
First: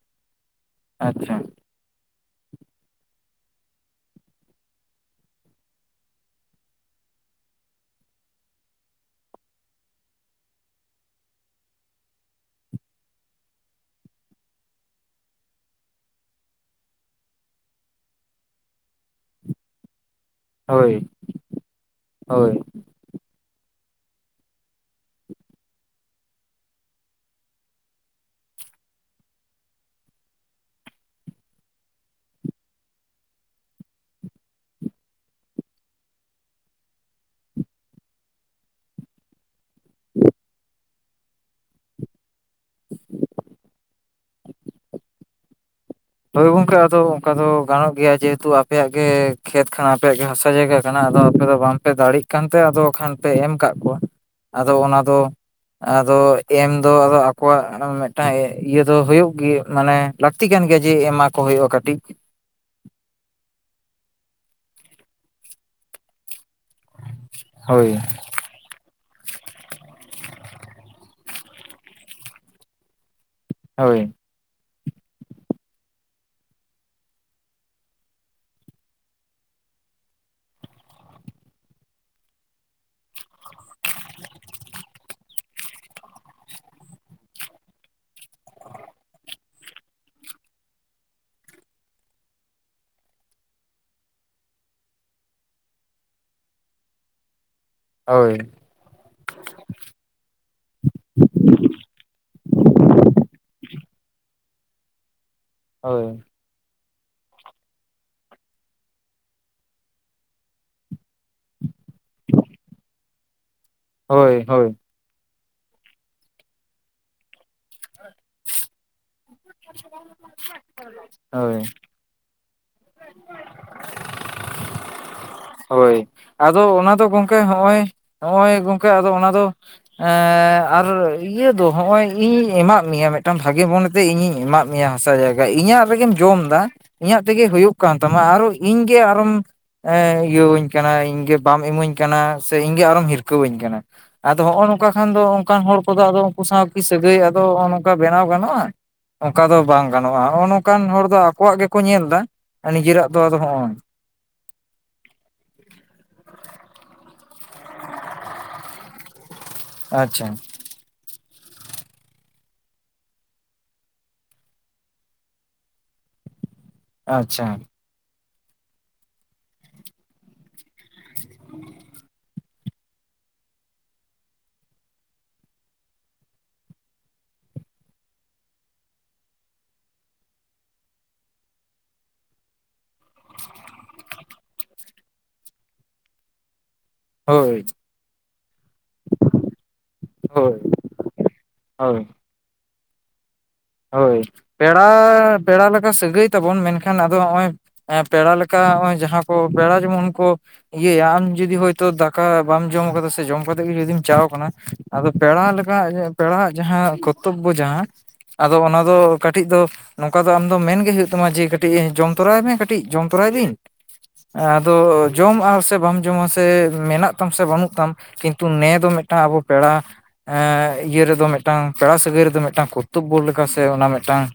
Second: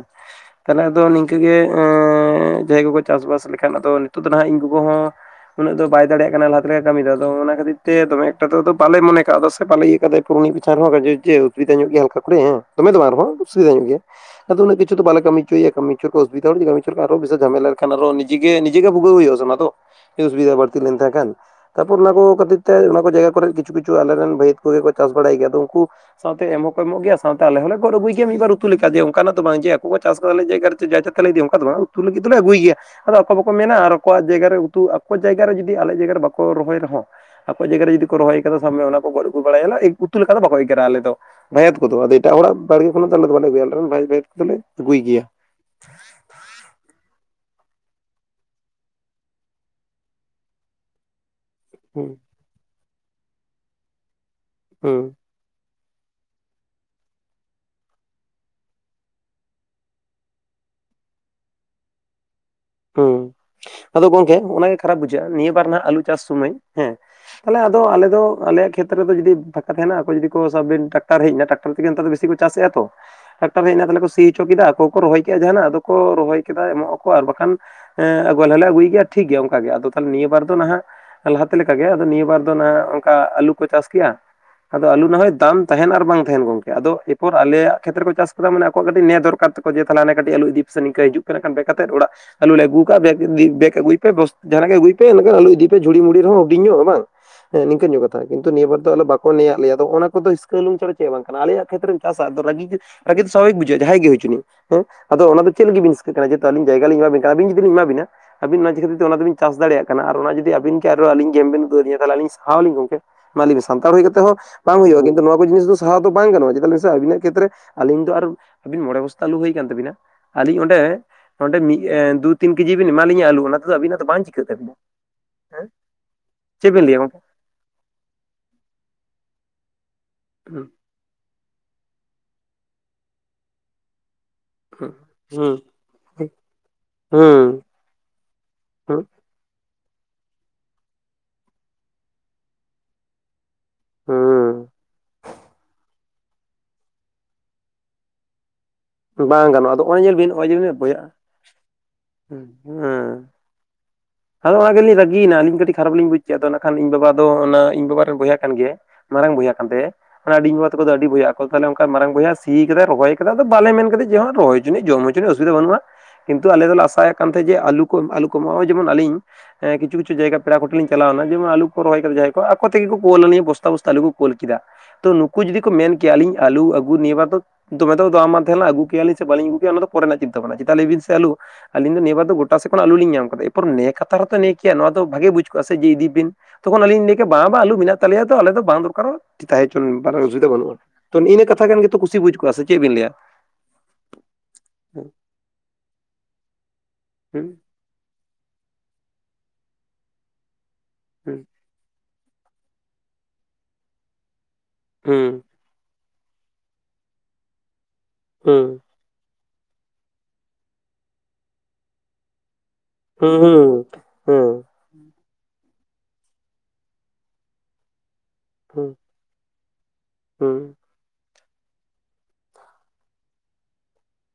ᱛᱟᱦᱚᱞᱮ ᱟᱫᱚ ᱟᱪᱪᱷᱟ ᱱᱤᱝᱠᱟᱹ ᱜᱮ ᱮᱸ ᱡᱟᱦᱟᱸᱭ ᱠᱚᱠᱚ ᱪᱟᱥᱼᱵᱟᱥ ᱞᱮᱠᱷᱟᱡ ᱟᱫᱚ ᱱᱤᱛᱚᱜ ᱫᱚ ᱦᱟᱸᱟᱜ ᱤᱧ ᱜᱚᱜᱚ ᱦᱚᱸ ᱩᱱᱟᱹᱜ ᱫᱚ ᱵᱟᱭ ᱫᱟᱲᱮᱭᱟᱜ ᱠᱟᱱᱟ ᱞᱟᱦᱟ ᱛᱮ ᱞᱮᱠᱟ ᱠᱟᱹᱢᱤ ᱫᱚ ᱟᱫᱚ ᱚᱱᱟ ᱠᱷᱟᱹᱛᱤᱨ ᱛᱮ ᱫᱚᱢᱮ ᱮᱠᱴᱟ ᱫᱚ ᱟᱫᱚ ᱵᱟᱞᱮ ᱢᱚᱱᱮ ᱠᱟᱣᱫᱟ ᱥᱮ ᱵᱟᱞᱮ ᱤᱭᱟᱹ ᱠᱟᱫᱮ᱾ ᱯᱩᱨ ᱢᱤᱜ ᱵᱚᱪᱷᱚᱨ ᱨᱮᱦᱮ *unintelligible* ᱡᱮ ᱚᱥᱵᱤᱫᱟ ᱧᱚᱜ ᱜᱮᱭᱟ ᱦᱟᱞᱠᱟ ᱠᱚᱨᱮ ᱦᱮᱸ, ᱫᱚᱢᱮ ᱫᱚ ᱵᱟᱝ ᱟᱨᱦᱚᱸ ᱚᱥᱩᱵᱤᱫᱟ ᱧᱚᱜ ᱜᱮᱭᱟᱭ᱾ ᱟᱫᱚ ᱩᱱᱟᱹᱜ ᱠᱤᱪᱷᱩ ᱫᱚ ᱵᱟᱞᱟ ᱠᱟᱹᱢᱤ ᱪᱩᱭ-ᱭᱟ, ᱠᱟᱹᱢᱤ ᱚᱪᱚ ᱠᱚ ᱚᱥᱩᱤᱫᱷᱟ ᱦᱚᱲ ᱠᱟᱢᱤ ᱦᱚᱪᱚ ᱞᱮᱠᱷᱟᱱ ᱟᱨᱚ ᱵᱤᱥᱟᱞ ᱡᱷᱟᱢᱮᱞᱟ ᱨᱮ ᱮᱠᱷᱟᱱ ᱟᱨᱚ ᱱᱤᱡᱮ ᱜᱮ ᱱᱤᱡᱮ ᱜᱮ ᱵᱷᱩᱜᱟᱹᱣ ᱦᱩᱭᱩᱜ-ᱟ ᱥᱮ ᱚᱱᱟᱫᱚ᱾ ᱩᱥᱵᱤᱫᱟ ᱵᱟᱹᱲᱛᱤ ᱦᱳᱭ ᱞᱮᱱ ᱛᱟᱭ ᱠᱷᱟᱱ, ᱛᱟᱯᱚᱨ ᱚᱱᱟ ᱠᱚ ᱦᱳᱭ ᱠᱷᱟᱹᱛᱤᱨ ᱛᱮ ᱚᱱᱟ ᱠᱚ ᱡᱟᱭᱜᱟ ᱠᱚᱨᱮᱫ ᱠᱤ ᱪᱷᱩ ᱠᱤᱪᱷᱩ ᱟᱞᱨᱮᱱ ᱵᱷᱟᱹᱭᱟᱹᱛ ᱠᱚᱜᱮ ᱠᱚ ᱪᱟᱥ ᱵᱟᱲᱟᱭ ᱜᱮᱭᱟ, ᱟᱫᱚ ᱩᱱᱠᱩ ᱥᱟᱶᱛᱮ ᱮᱢ ᱦᱚᱸᱠᱚ ᱮᱢᱚᱜ ᱜᱮᱭᱟ, ᱥᱟᱶᱛᱮ ᱟᱞᱮ ᱦᱚᱸᱞᱮ ᱜᱚᱫᱽ ᱟᱹᱜᱩᱭ ᱜᱮᱭᱟ ᱢᱤᱫᱵᱟᱨ ᱩᱛᱩ ᱞᱮᱠᱟ ᱡᱮ ᱚᱱᱠᱟ ᱱᱟᱜ ᱫᱚ ᱵᱟᱝ ᱡᱮ ᱟᱠᱚ ᱠᱚ ᱪᱟᱥ ᱠᱟ ᱟᱞᱮᱭᱟᱜ ᱡᱟᱭᱜᱟ ᱨᱮ᱾ ᱪᱮ ᱡᱟ ᱤᱪᱪᱷᱟᱹ ᱛᱟ ᱞᱮ ᱤᱫᱤᱭᱟ ᱚᱱᱠᱟ ᱫᱚ ᱵᱟᱝ, ᱩᱛᱩ ᱞᱟᱹᱜᱤᱫ ᱫᱚᱞᱮ ᱟᱹᱜᱩᱭ ᱜᱮᱭᱟ᱾ ᱟᱫᱚ ᱟᱠᱚ ᱵᱟᱠᱚ ᱢᱮᱱᱟ ᱟᱨ ᱟᱠᱚᱣᱟᱜ ᱡᱟᱭᱜᱟ ᱨᱮ ᱩᱛᱩ, ᱟᱠᱚᱣᱟᱜ ᱡᱟᱭᱜᱟ ᱨᱮ ᱡᱩᱫᱤ ᱟᱞᱮᱭᱟᱜ ᱡᱟᱭᱜᱟ ᱨᱮ ᱵᱟᱠᱚ ᱨᱚᱦᱚᱭ ᱨᱮᱦᱚᱸ᱾ ᱟᱠᱚᱣᱟᱜ ᱡᱟᱭᱜᱟ ᱨᱮ ᱡᱩᱫᱤ ᱠᱚ ᱨᱚᱦᱚᱭ ᱠᱟᱫᱟ ᱥᱟᱵ ᱢᱮ ᱚᱱᱟᱠᱚ ᱜᱚᱫ ᱟᱜᱩ ᱵᱟᱲᱟᱭᱟ ᱞᱮ ᱮᱣ ᱩᱛᱩ ᱞᱮᱠᱟ ᱫᱚ ᱵᱟᱠᱚ ᱮᱜᱮᱨᱟ ᱟᱞᱮ ᱫᱚ᱾ ᱵᱷᱟᱭᱟᱛ ᱠᱚᱫᱚ ᱟᱫᱚ ᱮᱴᱟᱜ ᱦᱚᱲᱟᱜ ᱵᱟᱲᱜᱮ ᱠᱷᱚᱱᱟᱜ ᱫᱚ ᱟᱞᱮ ᱫᱚ ᱵᱟᱞᱮ ᱟᱜᱩᱭᱟ, ᱟᱞᱮᱨᱮᱱ ᱵᱷᱟᱭ ᱵᱷᱟᱭᱟᱛ ᱠᱚᱫᱚᱞᱮ ᱟᱹᱜᱩᱭ ᱜᱮᱭᱟ᱾ ᱛᱚᱵᱮ ᱜᱚᱝᱠᱮ ᱟᱫᱚ ᱚᱝᱠᱟ ᱫᱚ ᱜᱟᱱᱚᱜ ᱜᱮᱭᱟ, ᱡᱮᱦᱮᱛᱩ ᱟᱯᱮᱭᱟᱜ ᱜᱮ ᱠᱷᱮᱛ ᱠᱷᱟᱱᱟ ᱟᱯᱮᱭᱟᱜ ᱜᱮ ᱦᱟᱥᱟ ᱡᱟᱭᱜᱟ᱾ ᱠᱟᱱᱟ ᱟᱫᱚ ᱟᱯᱮ ᱫᱚ ᱵᱟᱝ ᱯᱮ ᱦᱩᱸ ᱫᱟᱲᱮᱜ ᱠᱟᱱ ᱛᱮ ᱟᱫᱚ ᱠᱷᱟᱱ ᱯᱮ ᱮᱢ ᱠᱟᱜ ᱠᱚᱣᱟ, ᱟᱫᱚ ᱚᱱᱟ ᱦᱩᱸ ᱫᱚ ᱟᱫᱚ ᱮᱢ ᱫᱚ ᱟᱫᱚ ᱟᱠᱚᱣᱟᱜ ᱢᱤᱫᱴᱟᱝ ᱮᱹ ᱤᱭᱟᱹ ᱫᱚ ᱦᱳᱭᱳᱜ ᱜᱮ ᱢᱟᱱᱮ ᱞᱟᱹᱠᱛᱤ ᱠᱟᱱ ᱜᱮᱭᱟ᱾ ᱡᱮ ᱮᱢᱟ ᱠᱚ ᱦᱩᱭᱩᱜᱼᱟ ᱠᱟᱹᱴᱤᱡ᱾ ᱦᱩᱸ, ᱟᱫᱚ ᱜᱚᱝᱠᱮ ᱚᱱᱟ ᱜᱮ ᱠᱷᱟᱨᱟᱯ ᱵᱩᱡᱷᱟᱹᱜᱼᱟ ᱱᱤᱭᱟᱹ ᱵᱟᱨ ᱱᱟᱱᱟᱜ ᱟᱞᱩ ᱪᱟᱥ ᱥᱩᱢᱟᱹᱭ ᱦᱮᱸ, ᱛᱟᱦᱚᱞᱮ ᱟᱫᱚ ᱦᱳᱭ ᱟᱞᱮ ᱫᱚ ᱟᱞᱮᱭᱟᱜ ᱠᱷᱮᱛ ᱛᱨᱮ ᱫᱚ ᱡᱩᱫᱤ ᱯᱷᱟᱸᱠᱟ ᱛᱟᱦᱮᱱᱟ ᱟᱠᱚ ᱡᱩᱫᱤ ᱠᱚ ᱥᱟᱵ ᱵᱤᱱ ᱴᱟᱠᱴᱟᱨ ᱦᱮᱡ ᱱᱟ, ᱴᱟᱠᱴᱟᱨ ᱛᱮᱜᱮ ᱱᱮᱛᱟᱨ ᱫᱚ ᱵᱤᱥᱤ ᱠᱚ ᱪᱟᱥᱮᱜᱼᱟ ᱛᱚ᱾ ᱴᱟᱠᱴᱟᱨ ᱦᱮᱡ ᱱᱟ ᱛᱟᱦᱚᱞᱮ ᱦᱳᱭ ᱠᱚ ᱥᱤ ᱦᱚᱪᱚ ᱠᱮᱫᱟ, ᱟᱠᱚ ᱜᱮᱠᱚ ᱨᱚᱦᱚᱭ ᱠᱮᱼᱟ ᱡᱟᱦᱟᱱᱟᱜ, ᱟᱫᱚ ᱠᱚ ᱨᱚᱦᱚᱭ ᱠᱮᱫᱟ ᱮᱢᱚᱜ ᱟᱠᱚ ᱟᱨ ᱵᱟᱠᱷᱟᱱ ᱦᱮᱸ ᱟᱜᱩ ᱟᱞᱮᱞᱮ ᱟᱹᱜᱩᱭ ᱜᱮᱭᱟ ᱴᱷᱤᱠ ᱜᱮᱭᱟ ᱚᱱᱠᱟ ᱜᱮ, ᱟᱫᱚ ᱛᱟᱞᱦᱮ ᱱᱤᱭᱟᱹ ᱵᱟᱨ ᱫᱚ ᱱᱟᱦᱟᱜ ᱞᱟᱦᱟᱛᱮ ᱞᱮᱠᱟ ᱜᱮ ᱟᱫᱚ ᱱᱤᱭᱟᱹ ᱵᱟᱨ ᱫᱚ ᱱᱟᱸᱜ ᱚᱝᱠᱟ ᱟᱞᱩ ᱠᱚ ᱪᱟᱥ ᱠᱮ-ᱟ᱾ ᱟᱫᱚ ᱟᱞᱩ ᱱᱟᱦᱚᱭ ᱫᱟᱢ ᱛᱟᱦᱮᱱ, ᱟᱨ ᱵᱟᱝ ᱛᱟᱦᱮᱱ ᱜᱚᱝᱠᱮ, ᱟᱫᱚ ᱮᱯᱚᱨ ᱟᱞᱮᱭᱟᱜ ᱠᱷᱮᱛ ᱨᱮᱠᱚ ᱪᱟᱥ ᱠᱟᱫᱟ ᱢᱟᱱᱮ ᱟᱠᱚᱣᱟᱜ ᱠᱟᱹᱴᱤᱡ ᱱᱮ ᱫᱚᱨᱠᱟᱨ ᱛᱟᱠᱚ ᱡᱮ ᱛᱟᱦᱚᱞᱮ ᱟᱞᱮ ᱠᱟᱴᱤᱡ ᱟᱞᱩ ᱤᱫᱤ ᱯᱮᱥᱮ ᱱᱤᱝᱠᱟᱹ ᱦᱤᱡᱩᱜ ᱯᱮ ᱱᱟᱜᱼᱠᱷᱟᱱ ᱠᱮᱠ ᱟᱛᱮᱫ ᱚᱲᱟᱜ᱾ ᱟᱞᱩ ᱞᱮ ᱟᱹᱜᱩᱣ ᱠᱟᱜᱼᱟ ᱵᱮᱜ ᱤᱫᱤ ᱵᱮᱜ ᱟᱹᱜᱩᱭ ᱯᱮ ᱵᱚᱥ ᱡᱟᱦᱟᱱᱟᱜ ᱜᱮ ᱟᱹᱜᱩᱭ ᱯᱮ ᱮᱸᱰᱮ ᱠᱷᱟᱱ ᱟᱞᱩ ᱤᱫᱤ ᱯᱮ ᱡᱷᱩᱲᱤ ᱢᱩᱲᱤ ᱨᱮᱦᱚᱸ ᱦᱩᱰᱤᱧ ᱧᱚᱜ ᱵᱟᱝ᱾ ᱦᱳᱭ ᱱᱤᱝᱠᱟᱹᱱ ᱧᱚᱜ ᱠᱟᱛᱷᱟ, ᱦᱳᱭ ᱠᱤᱱᱛᱩ ᱱᱤᱭᱟᱹ ᱵᱟᱨ ᱫᱚ ᱟᱞᱮ ᱵᱟᱠ ᱠᱚ ᱱᱮᱭᱟᱜ ᱞᱮᱭᱟ, ᱟᱫᱚ ᱚᱱᱟ ᱠᱚᱫᱚ ᱦᱤᱥᱠᱟᱹ ᱦᱩᱱᱩᱝ ᱪᱷᱟᱲᱟ ᱪᱮᱫ ᱦᱚᱸ ᱵᱟᱝ ᱠᱟᱱᱟ, ᱟᱞᱮᱭᱟᱜ ᱠᱷᱮᱛᱨᱮᱢ ᱪᱟᱥᱟ ᱟᱫᱚ ᱨᱟᱜᱤ ᱜᱮ ᱨᱟᱜᱤ ᱫᱚ ᱥᱟᱵᱷᱟᱵᱤᱠ ᱵᱩᱡᱷᱟᱹᱜ ᱡᱟᱦᱟᱸᱭ ᱜᱮ ᱦᱩᱭᱪᱩᱱᱤᱡ, ᱦᱮᱸ ᱟᱫᱚ ᱚᱱᱟᱫᱚ ᱪᱮᱫ ᱞᱟᱹᱜᱤᱫ ᱵᱤᱱ ᱦᱳᱭ ᱦᱤᱥᱠᱟᱹᱜ ᱠᱟᱱᱟ ᱡᱮᱦᱩᱛᱩ ᱟᱞᱤᱧ ᱡᱟᱭᱜᱟ ᱞᱤᱧ ᱮᱢᱟᱵᱤᱱ ᱟᱹᱵᱤᱱ ᱡᱩᱫᱤ ᱞᱤᱧ ᱮᱢᱟ ᱵᱮᱱᱟ᱾ ᱟᱹᱵᱤᱱ ᱚᱱᱟ ᱪᱤᱜ ᱠᱷᱟᱹᱛᱤᱨ ᱛᱮ ᱚᱱᱟ ᱫᱚᱵᱤᱱ ᱪᱟᱥ ᱫᱟᱲᱮᱭᱟᱜ ᱠᱟᱱᱟ ᱟᱨ ᱡᱩᱫᱤ ᱟᱵᱤᱱ ᱠᱮ ᱟᱨᱚ ᱟᱞᱤᱧ ᱜᱷᱮᱢᱵᱤᱱ ᱩᱫᱩᱜ ᱟᱫᱤᱧᱟ, ᱛᱟᱦᱚᱞᱮ ᱟᱞᱤᱧ ᱥᱟᱣ ᱞᱤᱧ ᱜᱚᱝᱠᱮ? ᱢᱟᱹ ᱞᱟᱹᱭᱵᱮ ᱥᱟᱱᱛᱟᱲ ᱦᱩᱭ ᱠᱟᱛᱮ ᱦᱚᱸ ᱦᱳᱭ ᱦᱳᱭ ᱵᱟᱝ ᱦᱩᱭᱩᱜᱼᱟ ᱠᱤᱱᱛᱩ ᱱᱚ ᱠᱚ ᱡᱤᱱᱤᱥ ᱫᱚ ᱥᱟᱦᱟᱣ ᱫᱚ ᱵᱟᱝ ᱜᱟᱱᱚᱜᱼᱟ, ᱪᱮᱫᱟᱜ ᱞᱟᱹᱭ ᱢᱮᱥᱮ ᱟᱵᱤᱱᱟᱜ ᱠᱷᱮᱛ ᱨᱮ ᱟᱞᱤᱧ ᱫᱚ ᱟᱨ ᱟᱵᱤᱱ ᱢᱚᱲᱮ ᱵᱚᱥ ᱛᱟ ᱟᱞᱩ ᱦᱩᱭᱠᱟᱱ ᱛᱟᱵᱤ ᱱᱟ, ᱟᱹᱞᱤᱧ ᱚᱸᱰᱮ ᱦᱳᱭ ᱱᱚᱰᱮ ᱢᱤᱫ ᱮ ᱫᱩ ᱛᱤᱱ ᱠᱮᱡᱤ ᱵᱮᱱ ᱮᱢᱟ ᱞᱤᱧᱟᱹ ᱟᱹᱞᱩ ᱚᱱᱟ ᱛᱮᱫᱚ ᱟᱹᱵᱤᱱᱟᱜ ᱫᱚ ᱵᱟᱝ ᱪᱤᱠᱟᱹᱜ ᱛᱟᱹᱵᱤᱱᱟ᱾ ᱦᱮᱸ ᱦᱳᱭ, ᱪᱮᱫ ᱟᱫᱚ ᱵᱤᱱ ᱚᱱᱟ ᱞᱟᱹᱭᱟ ᱫᱚ ᱜᱚᱝᱠᱮ ᱜᱚᱝ ᱠᱮ ᱦᱚᱸᱼᱚᱭ, ᱦᱚᱸᱼᱚᱭ ᱜᱚᱝᱠᱮ ᱟᱫᱚ ᱚᱱᱟ ᱫᱚ ᱮᱸ ᱦᱩᱸ ᱟᱨ ᱤᱭᱟᱹ ᱫᱚ ᱦᱚᱸᱼᱚᱭ ᱤᱧᱤᱧ ᱮᱢᱟᱜ ᱢᱮᱭᱟ ᱢᱮᱜᱴᱟᱝ ᱵᱷᱟᱜᱮ ᱢᱚᱱᱮᱛᱮ ᱤᱧᱤᱧ ᱮᱢᱟᱜ ᱢᱮᱭᱟ ᱦᱟᱥᱟ ᱡᱟᱭᱜᱟ, ᱦᱩᱸ ᱤᱧᱟᱹᱜ ᱨᱮᱜᱮᱢ ᱡᱚᱢ ᱫᱟ ᱤᱧᱟᱹᱜ ᱛᱮᱜᱮ ᱦᱳᱭᱳᱜ ᱠᱟᱱ ᱛᱟᱢᱟ ᱟᱨᱚ ᱤᱧ ᱜᱮ ᱟᱨᱚᱢ ᱮ ᱤᱭᱟᱹᱣᱟᱹᱧ ᱠᱟᱱᱟ ᱤᱧᱜᱮ ᱵᱟᱢ ᱤᱢᱟᱹᱧ ᱠᱟᱱᱟ ᱥᱮ ᱤᱧᱜᱮ ᱟᱨᱚᱢ ᱦᱤᱨᱠᱟᱹᱣᱟᱹᱧ ᱠᱟᱱᱟ, ᱟᱫᱚ ᱦᱚᱼᱚ ᱦᱩᱸ ᱱᱚᱝᱠᱟ ᱠᱷᱟᱱ ᱫᱚ ᱚᱝᱠᱟᱱ ᱦᱚᱲ ᱠᱚᱫᱚ ᱟᱫᱚ ᱩᱱᱠᱩ ᱥᱟᱶ ᱠᱤ ᱥᱟᱹᱜᱟᱹᱭ ᱟᱫᱚ ᱦᱚᱸ-ᱚ ᱱᱚᱝᱠᱟ ᱵᱮᱱᱟᱣ ᱜᱟᱱᱚᱜᱼᱟ? ᱦᱩᱸ ᱚᱝᱠᱟ ᱫᱚ ᱟᱫᱚ ᱵᱟᱝ ᱱᱚᱜᱼᱚᱭ ᱧᱮᱞ ᱜᱟᱱᱚᱜᱼᱟ, ᱵᱤᱱ ᱦᱚᱼᱚ ᱱᱚᱜᱼᱚᱭ ᱡᱮ ᱱᱚᱠᱟᱱ ᱵᱚᱭᱦᱟᱜᱼᱟ ᱦᱚᱲ ᱫᱚ ᱟᱠᱚᱣᱟᱜ ᱜᱮᱠᱚ ᱧᱮᱞ ᱫᱟ, ᱦᱩᱸ ᱱᱤᱡᱮᱨᱟᱜ ᱫᱚ ᱟᱫᱚ ᱦᱚᱸᱼᱚᱭ᱾ ᱟᱫᱚ ᱚᱱᱟ ᱜᱮᱞᱤᱧ ᱨᱟᱹᱜᱤᱭᱱᱟ, ᱟᱹᱞᱤᱧ ᱠᱟᱹᱴᱤᱡ ᱠᱷᱟᱨᱟᱯ ᱞᱤᱧ ᱵᱩᱡᱽ ᱪᱮᱫᱚ ᱱᱟᱠᱷᱟᱱ ᱤᱧ ᱵᱟᱵᱟ ᱫᱚ ᱚᱱᱟ ᱤᱧ ᱵᱟᱵᱟ ᱨᱮᱱ ᱵᱚᱭᱦᱟ ᱠᱟᱱ ᱜᱮᱭᱟᱭ᱾ ᱢᱟᱲᱟᱝ ᱵᱚᱭᱦᱟ ᱠᱟᱱ ᱛᱟᱭᱟᱭ, ᱟᱪᱪᱷᱟ ᱟᱰᱤᱧ ᱵᱟᱵᱟ ᱛᱟᱠᱚ ᱫᱚ ᱟᱹᱰᱤ ᱵᱚᱭᱦᱟ ᱠᱚ ᱛᱟᱦᱚᱞᱮ ᱚᱝᱠᱟ ᱢᱟᱨᱟᱝ ᱵᱚᱭᱦᱟ ᱥᱤ ᱠᱟᱫᱟ, ᱨᱚᱵᱚᱭ ᱠᱟᱫᱟ ᱟᱫᱚ ᱵᱟᱞᱮ ᱢᱮᱱ ᱠᱟᱫᱮ ᱪᱮᱜ ᱦᱚᱸ ᱨᱚᱦᱚᱭ ᱪᱚᱱᱤᱡ ᱡᱚᱢ ᱦᱚᱪᱚᱱᱤᱡ ᱚᱥᱩᱵᱤᱫᱟ ᱵᱟᱹᱱᱩᱜᱼᱟ᱾ ᱠᱤᱱᱛᱩ ᱟᱞᱮ ᱫᱚᱞᱮ ᱟᱥᱟᱭᱮᱜ ᱠᱟᱱ ᱛᱟᱦᱮᱸ ᱟᱪᱪᱷᱟ ᱡᱮ ᱟᱞᱩ ᱠᱚᱢ ᱟᱞᱩ ᱠᱚ ᱠᱟᱢ ᱚᱜᱼᱚᱭᱡᱮᱢᱚᱱ ᱟ ᱞᱤᱧ ᱮ ᱠᱤᱪᱷᱩ ᱠᱤᱪᱷᱩ ᱡᱟᱭᱜᱟ ᱯᱮᱲᱟ ᱠᱚᱷᱮᱱ ᱞᱤᱧ ᱪᱟᱞᱟᱣᱱᱟ ᱡᱮᱢᱚᱱ ᱟᱞᱩ ᱠᱚ ᱨᱚᱦᱚᱭ ᱠᱟᱫᱟ ᱡᱟᱭ ᱦᱳᱠ ᱟᱠᱩ ᱛᱮᱜᱮ ᱠᱚ ᱠᱳᱞ ᱟᱞᱤᱧᱟ ᱵᱚᱥᱛᱟ ᱵᱚᱥᱛᱟ ᱟᱩ ᱠᱚ ᱠᱳᱞ ᱠᱮᱫᱟ ᱛᱚ ᱱᱩᱠᱩ ᱡᱩᱫᱤ ᱠᱚ ᱢᱮᱱ ᱠᱮᱭᱟ ᱟᱹᱞᱤᱧ ᱟᱹᱞᱩ ᱟᱹᱜᱩ ᱱᱤᱭᱟᱹ ᱵᱟᱨ ᱫᱚ᱾ ᱫᱚᱢᱮ ᱫᱚ ᱫᱟᱢ ᱵᱟᱝ ᱛᱟᱸᱦᱮᱞᱮᱱᱟ ᱟᱹᱜᱩ ᱠᱮᱭᱟᱞᱤᱧ ᱥᱮ ᱵᱟᱞᱤᱧ ᱟᱹᱜᱩ ᱠᱮᱭᱟ ᱚᱱᱟᱫᱚ ᱯᱚᱨᱮᱱᱟᱜ ᱪᱤᱱᱛᱟᱹ ᱵᱷᱟᱵᱱᱟ ᱪᱮᱫᱟᱜ ᱞᱟᱹᱭ ᱵᱤᱱ ᱥᱮ ᱟᱞᱩ ᱾ ᱟᱹᱞᱤᱧ ᱫᱚ ᱱᱤᱭᱟᱹᱵᱟᱨ ᱫᱚ ᱜᱚᱴᱟ ᱥᱮᱫ ᱠᱷᱚᱱ ᱟᱞᱩ ᱞᱤᱧ ᱧᱟᱢ ᱠᱟᱫᱟ᱾ ᱱᱮ ᱠᱟᱛᱷᱟ ᱨᱮᱛᱚ ᱱᱮ ᱠᱮᱭᱟ ᱱᱚᱣᱟ ᱫᱚ ᱵᱷᱟᱜᱤ ᱵᱩᱡ ᱠᱚᱜᱼᱟ ᱥᱮ, ᱡᱮ ᱤᱫᱤ ᱵᱤᱱ ᱛᱚᱠᱷᱚᱱ ᱟᱹᱞᱤᱧ ᱞᱟᱹᱭ ᱵᱟ, ᱵᱟ, ᱦᱳᱭ ᱟᱞᱩ ᱢᱮᱱᱟᱜ ᱛᱟᱞᱮᱭᱟ ᱛᱚ, ᱟᱞᱮ ᱫᱚ ᱵᱟᱝ ᱫᱚᱨᱠᱟᱨᱚᱜ, ᱛᱟᱦᱮ ᱚᱪᱣᱟᱱ ᱚᱥᱩᱵᱤᱫᱷᱟ ᱦᱳᱭ ᱵᱟᱹᱱᱩᱜᱼᱟ᱾ ᱛᱚ ᱱᱤᱭᱟᱹ ᱠᱟᱛᱷᱟ ᱠᱟᱱ ᱜᱮᱛᱚ, ᱦᱳᱭ ᱠᱩᱥᱤ ᱵᱩᱡᱽ ᱠᱚᱜᱣᱟ ᱥᱮ ᱪᱮᱫ ᱵᱤᱱ ᱞᱟᱹᱭᱟ? ᱦᱳᱭ, ᱯᱮᱲᱟ ᱯᱮᱲᱟ ᱞᱮᱠᱟ ᱥᱟᱹᱜᱟᱹᱭ ᱛᱟᱵᱚᱱ, ᱢᱮᱱᱠᱷᱟᱱ ᱟᱫᱚ ᱦᱩᱸ ᱱᱚᱜᱼᱚᱭ ᱮᱸ ᱯᱮᱲᱟ ᱞᱮᱠᱟ ᱱᱚᱜᱚᱭ ᱡᱟᱦᱟᱸ ᱠᱚ ᱯᱮᱲᱟ ᱡᱮᱢᱚᱱ ᱠᱚ ᱤᱭᱟᱹᱭᱟ ᱟᱢ ᱦᱩᱸ ᱡᱩᱫᱤ ᱦᱳᱭᱼᱼ ᱛᱚ ᱫᱟᱠᱟ ᱵᱟᱢ ᱡᱚᱢ ᱠᱟᱫᱟ ᱥᱮ, ᱡᱚᱢ ᱠᱟᱛᱮᱜ ᱜᱮ ᱡᱩᱫᱤᱢ ᱪᱟᱣ ᱠᱟᱱᱟ, ᱟᱫᱚ ᱦᱩᱸ ᱯᱮᱲᱟ ᱞᱮᱠᱟ ᱯᱮᱲᱟᱣᱟᱜ ᱡᱟᱦᱟᱸ, ᱠᱚᱨᱛᱚᱵᱽᱵᱚ ᱡᱟᱦᱟᱸ ᱟᱫᱚ ᱦᱩᱸ ᱚᱱᱟ ᱫᱚ ᱠᱟᱹᱴᱤᱡ ᱫᱚ ᱱᱚᱝᱠᱟ ᱫᱚ ᱟᱢ ᱫᱚ, ᱢᱮᱱᱜᱮ ᱦᱳᱭᱳᱜ ᱛᱟᱢᱟ ᱡᱮ, ᱠᱟᱹᱴᱤᱡ ᱡᱚᱢ ᱛᱚᱨᱟᱭ ᱢᱮ? ᱠᱟᱴᱤᱡ ᱡᱚᱢᱛᱚᱨᱟᱭ ᱦᱩᱸ ᱦᱩᱸ ᱵᱤᱱ? ᱦᱩᱸ ᱦᱩᱸ ᱟᱫᱚ ᱡᱚᱢ ᱟᱢ ᱥᱮ, ᱵᱟᱢ ᱡᱚᱢᱟ ᱥᱮ, ᱢᱮᱱᱟᱜ ᱛᱟᱢ ᱥᱮ, ᱵᱟᱹᱱᱩᱜ ᱛᱟᱢ ᱠᱤᱱ ᱛᱩ ᱱᱮ ᱦᱩᱸ ᱫᱚ ᱢᱤᱜᱴᱟᱝ ᱟᱵᱚ ᱯᱮᱲᱟ, ᱦᱩᱸ ᱮᱸ ᱤᱭᱟᱹ ᱨᱮᱫᱚ ᱢᱤᱜᱴᱟᱝ ᱯᱮᱲᱟ ᱥᱟᱹᱜᱟᱹᱭ ᱨᱮᱫᱚ ᱢᱤᱫᱴᱟᱝ ᱠᱳ ᱛᱩᱯᱩ ᱞᱮᱠᱟ ᱥᱮ ᱚᱱᱟ ᱢᱤᱜᱴᱟᱝ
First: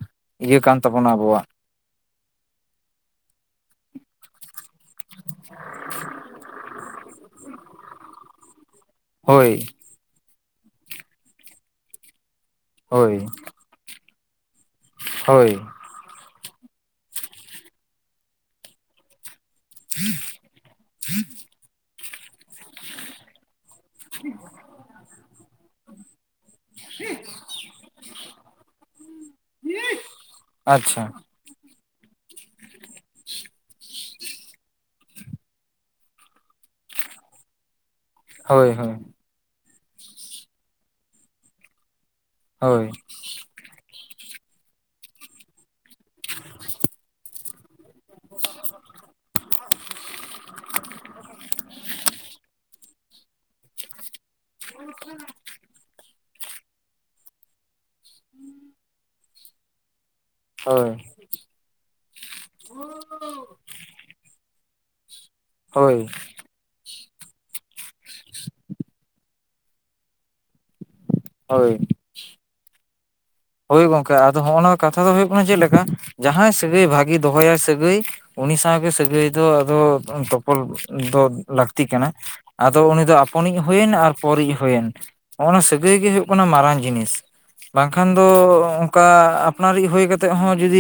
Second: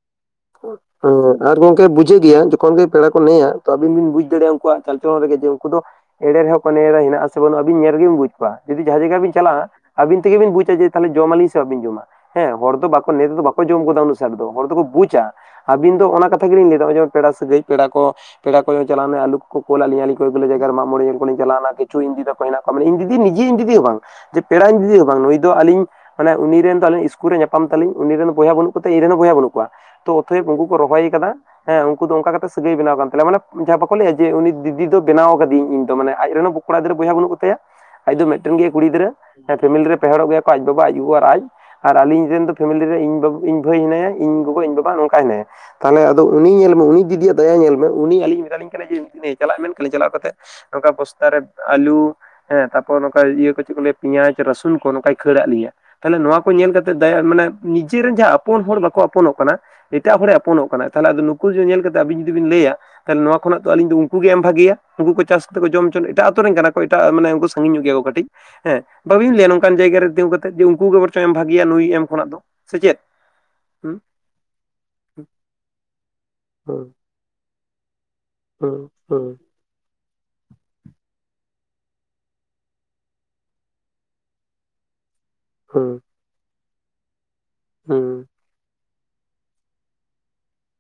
ᱦᱸ, ᱟᱨ ᱜᱚᱝ ᱜᱮ ᱵᱩᱡᱷᱟᱹ ᱜᱮᱭᱟ, ᱡᱚᱠᱷᱚᱱ ᱜᱮ ᱯᱮᱲᱟ ᱠᱚ ᱱᱮᱭᱟ, ᱛᱚ ᱟᱵᱤᱱ ᱵᱤᱱ ᱵᱩᱡ ᱫᱟᱲᱮᱭᱟ ᱩᱱᱠᱩᱣᱟᱜ ᱪᱟᱞ ᱪᱚᱞᱚᱱ ᱨᱮᱜᱮ, ᱡᱮ ᱩᱱᱠᱩ ᱫᱚ ᱮᱲᱮ ᱨᱮᱦᱚᱸ ᱠᱚ ᱞᱟᱹᱭᱟᱫᱟ ᱦᱮᱱᱟᱜᱼᱟ, ᱥᱮ ᱵᱟᱹᱱᱩᱜᱼᱟ ᱟᱹᱵᱤᱱ ᱧᱮᱞ ᱨᱮᱜᱮᱵᱤᱱ ᱵᱩᱡ᱾ ᱵᱟ ᱡᱩᱫᱤ ᱡᱟᱦᱟᱸ ᱡᱟᱭᱜᱟ ᱵᱤᱱ ᱦᱳᱭ ᱪᱟᱞᱟᱜᱼᱟ ᱟᱵᱤᱱ ᱛᱮ ᱜᱮ ᱵᱤᱱ ᱵᱩᱡᱟ ᱡᱮ ᱛᱟᱦᱚᱞᱮ ᱡᱚᱢ ᱟᱹᱞᱤᱧ ᱥᱮ ᱵᱟᱵᱤᱱ ᱡᱚᱢᱟ ᱦᱮᱸ ᱦᱚᱲ ᱫᱚ ᱵᱟᱠᱚ ᱱᱮ ᱦᱳᱭ ᱨᱮᱫᱚ ᱵᱟᱠᱚ ᱡᱚᱢ ᱜᱚᱫᱟ, ᱩᱱᱩᱜ ᱩᱥᱟᱹᱨᱟ ᱫᱚ ᱦᱚᱲ ᱫᱚᱠᱚ ᱵᱩᱡᱟ᱾ ᱦᱳᱭ᱾ ᱟᱹᱵᱤᱱ ᱫᱚ ᱚᱱᱟ ᱠᱟᱛᱷᱟ ᱜᱮᱞᱤᱧ ᱞᱟᱹᱭᱫᱟ, ᱱᱚᱜ ᱚᱭ ᱯᱮᱲᱟ ᱥᱟᱹᱜᱟᱹᱭ, ᱯᱮᱲᱟ ᱠᱚ ᱯᱮᱲᱟ ᱠᱚ ᱡᱮ ᱪᱟᱞᱟᱣᱱᱟ ᱟᱞᱩ ᱠᱚᱠᱚ ᱠᱳᱞᱟᱜ ᱞᱤᱧᱟ ᱠᱚ *unintelligible* ᱡᱟᱭᱜᱟ ᱨᱮ ᱢᱟᱜ ᱢᱚᱬᱮ ᱧᱮᱞ ᱠᱚᱞᱤᱧ ᱪᱟᱞᱟᱣᱱᱟ ᱠᱤᱪᱷᱩ ᱤᱧ ᱫᱤᱫᱟ ᱛᱟᱠᱚ ᱦᱮᱱᱟᱜ ᱠᱚᱣᱟ ᱢᱟᱱᱮ ᱤᱧ ᱫᱤᱫᱤ ᱱᱤᱡᱮ ᱤᱧ ᱫᱤᱫᱤ ᱦᱚᱸ ᱵᱟᱝᱼᱼ ᱡᱮ ᱯᱮᱲᱟ ᱤᱧ ᱫᱤᱫᱤ ᱦᱚᱸ ᱵᱟᱝ, ᱱᱩᱭ ᱫᱚ ᱟᱞᱤᱧ ᱢᱟᱱᱮ ᱩᱱᱤ ᱨᱮᱱ ᱫᱚ ᱟᱞᱤᱧ ᱤᱥᱠᱩᱞ ᱨᱮ ᱧᱟᱯᱟᱢ ᱛᱟᱹᱞᱤᱧ, ᱩᱱᱤ ᱨᱮᱱ ᱵᱚᱭᱟ ᱵᱟᱹᱱᱩᱜ ᱤᱧᱮᱱ ᱦᱚᱸ ᱵᱚᱭᱦᱟ ᱵᱟᱹᱱᱩᱜ ᱠᱚᱣᱟ, ᱛᱚ ᱚᱛᱷᱚᱭᱮᱵ ᱩᱱᱠᱩ ᱠᱚ ᱟᱪᱪᱷᱟ ᱨᱚᱦᱚᱭ ᱠᱟᱫᱟ᱾ ᱦᱮᱸ ᱩᱱᱠᱩ ᱫᱚ ᱚᱱᱠᱟ ᱠᱟᱛᱮᱜ ᱥᱟᱹᱜᱟᱹᱭ ᱵᱮᱱᱟᱣ ᱠᱟᱱ ᱛᱟᱞᱮᱭᱟ, ᱢᱟᱱᱮ ᱡᱟᱦᱟᱸᱭ ᱵᱟᱠᱚ ᱞᱟᱹᱭᱟ ᱡᱮ ᱩᱱᱤ ᱫᱤᱫᱤ ᱫᱚ ᱵᱮᱱᱟᱣ ᱠᱟᱫᱤᱭᱟᱹᱧ ᱤᱧ ᱫᱚ ᱢᱟᱱᱮ ᱟᱡ ᱨᱮᱱ ᱠᱚᱲᱟ ᱜᱤᱫᱽᱨᱟᱹ ᱵᱚᱭᱦᱟ ᱵᱟᱹᱱᱩᱜ ᱠᱚᱛᱟᱭᱟ, ᱟᱡ ᱫᱚ ᱢᱤᱫᱴᱮᱱ ᱦᱳᱭ ᱜᱮ ᱠᱩᱲᱤ ᱦᱳᱭ ᱜᱤᱫᱽᱨᱟᱹ, ᱯᱷᱮᱢᱮᱞᱤ ᱨᱮ ᱯᱮ ᱦᱚᱲᱚᱜ ᱜᱮᱭᱟ ᱠᱚ ᱟᱡ ᱵᱟᱵᱟ ᱟᱡ ᱜᱚᱜᱚ ᱟᱨ ᱟᱡ᱾ ᱟᱨ ᱟᱞᱤᱧ ᱨᱮᱱ ᱫᱚ, ᱯᱷᱮᱢᱮᱞᱤ ᱦᱳᱭ ᱨᱮ ᱤᱧ, ᱤᱧ ᱵᱷᱟᱹᱭ ᱦᱱᱟᱭᱟ ᱤᱧ ᱜᱚᱜᱚ ᱤᱧ ᱵᱟᱵᱟ᱾ ᱵᱟᱝ ᱱᱚᱝᱠᱟᱭ ᱢᱮ ᱛᱟᱦᱚᱞᱮ ᱟᱫᱚ ᱩᱱᱤ ᱧᱮᱞ ᱢᱮ ᱩᱱᱤ ᱫᱤᱫᱤᱭᱟᱜ ᱫᱟᱭᱟ ᱧᱮᱞ ᱢᱮ ᱩᱱᱤ ᱟᱞᱤᱧ ᱢᱮᱛᱟ ᱞᱤᱧ ᱠᱟᱱᱟᱭ ᱡᱮ *unintelligible* ᱪᱟᱞᱟᱜ ᱢᱮᱱ ᱠᱟᱱᱟᱤᱧ ᱪᱟᱞᱟᱜᱣ ᱠᱟᱛᱮᱜ ᱱᱚᱝᱠᱟ ᱵᱚᱥᱛᱟ ᱨᱮ ᱟᱞᱩ, ᱦᱮᱸ ᱛᱟᱯᱚᱨ ᱱᱚᱝᱠᱟ ᱤᱭᱟᱹ ᱠᱚ ᱪᱮᱫ ᱠᱚ ᱞᱟᱹᱭᱟ ᱯᱮᱭᱟᱡ᱾ ᱨᱟᱹᱥᱩᱱ ᱠᱚ, ᱱᱚᱝᱠᱟᱭ ᱠᱷᱟᱹᱲ ᱟᱫ ᱞᱤᱭᱟᱹ᱾ ᱛᱟᱦᱚᱞᱮ ᱱᱚᱣᱟ ᱠᱚ ᱧᱮᱞ ᱠᱟᱛᱮᱜ ᱫᱟᱭᱟ, ᱢᱟᱱᱮ ᱱᱤᱡᱮᱨᱮᱱ ᱡᱟᱦᱟᱸ ᱟᱯᱚᱱ ᱦᱚᱲ ᱵᱟᱠᱚ ᱟᱯᱚᱱᱚᱜ ᱠᱟᱱᱟ, ᱮᱴᱟᱜ ᱦᱚᱲᱮ ᱟᱯᱚᱱ ᱯᱚᱱᱚᱜ ᱦᱳᱭ ᱠᱟᱱᱟᱭ ᱛᱟᱦᱚᱱᱮ ᱟᱫᱚ ᱱᱩ ᱩᱱᱠᱩ ᱧᱮᱞ ᱠᱟᱛᱮᱜ ᱟᱵᱤᱱ ᱡᱩᱫᱤ ᱵᱤᱱ ᱞᱟᱹᱭᱟ, ᱛᱟᱦᱚᱞᱮ ᱱᱚᱶᱟ ᱠᱷᱚᱱᱟᱜ ᱫᱚ ᱟᱞᱤᱧ ᱫᱚ ᱩᱱᱠᱩ ᱜᱮ ᱮᱢ ᱵᱷᱟᱜᱮᱭᱟ, ᱱᱩᱠᱩ ᱠᱚ ᱪᱟᱥ ᱡᱚᱢ ᱦᱳᱭ ᱪᱚᱱ ᱮᱴᱟᱜ ᱟᱛᱳ ᱨᱮᱱ ᱠᱟᱱᱟ ᱠᱚ, ᱮᱴᱟᱜ ᱢᱟᱱᱮ ᱩᱱᱠᱩ ᱥᱟᱺᱜᱤᱧ ᱧᱚᱜ ᱜᱮᱭᱟ ᱠᱚ ᱠᱟᱹᱴᱤᱡ, ᱦᱮᱸ ᱵᱟᱹᱵᱤᱱ ᱞᱟᱹᱭᱟ ᱱᱚᱝ ᱚᱱᱠᱟᱱ ᱡᱟᱭᱜᱟ ᱨᱮ ᱛᱤᱸᱜᱩ ᱠᱟᱛᱮᱫ ᱡᱮ ᱩᱱᱠᱩ ᱜᱮ ᱵᱚᱨᱪᱚᱝ ᱮᱢ ᱵᱷᱟᱹᱜᱮᱭᱟ ᱦᱳᱭ ᱱᱩᱭ ᱮᱢ ᱠᱷᱚᱱᱟᱜ ᱫᱚ ᱥᱮ ᱪᱮᱫ ᱦᱳᱭ ᱦᱩᱸ ᱜᱚᱝᱠᱮ ᱟᱫᱚ ᱦᱚᱜᱱ ᱱᱚᱶᱟ ᱠᱟᱛᱷᱟ ᱫᱚ ᱦᱳᱭᱳᱜ ᱠᱟᱱᱟ ᱪᱮᱫ ᱞᱮᱠᱟ, ᱡᱟᱦᱟᱸᱭ ᱥᱟᱹᱜᱟᱹᱭ ᱦᱩᱸ ᱵᱷᱟᱜᱤ ᱫᱚᱦᱚᱟᱭ ᱥᱟᱹᱜᱟᱹᱭ ᱩᱱᱤ ᱥᱟᱶ ᱦᱩᱸ ᱜᱮ ᱥᱟᱹᱜᱟᱹᱭ ᱦᱩᱸ ᱫᱚ ᱟᱫᱚ ᱛᱚᱯᱚᱞ ᱫᱚ ᱞᱟᱹᱠᱛᱤ ᱠᱟᱱᱟ ᱟᱫᱚ ᱩᱱᱤ ᱫᱚ ᱟᱯᱚᱱᱤᱡ ᱦᱩᱭ ᱮᱱ ᱟᱨ ᱯᱚᱨᱤᱡ ᱦᱩᱭᱮᱱ ᱱᱚᱜᱼᱱᱚᱣᱚ ᱦᱩᱸ ᱥᱟᱹᱜᱟᱹᱭ ᱜᱮ ᱦᱩᱭᱩᱜ ᱠᱟᱱᱟ ᱢᱟᱨᱟᱝ ᱡᱤᱱᱤᱥᱼᱼ ᱠᱷᱟᱱ ᱦᱩᱸ ᱫᱚ ᱚᱝᱠᱟ ᱟᱯᱱᱟᱨᱤᱡ ᱦᱳᱭ ᱠᱟᱛᱮ ᱦᱚᱸ, ᱡᱩᱫᱤ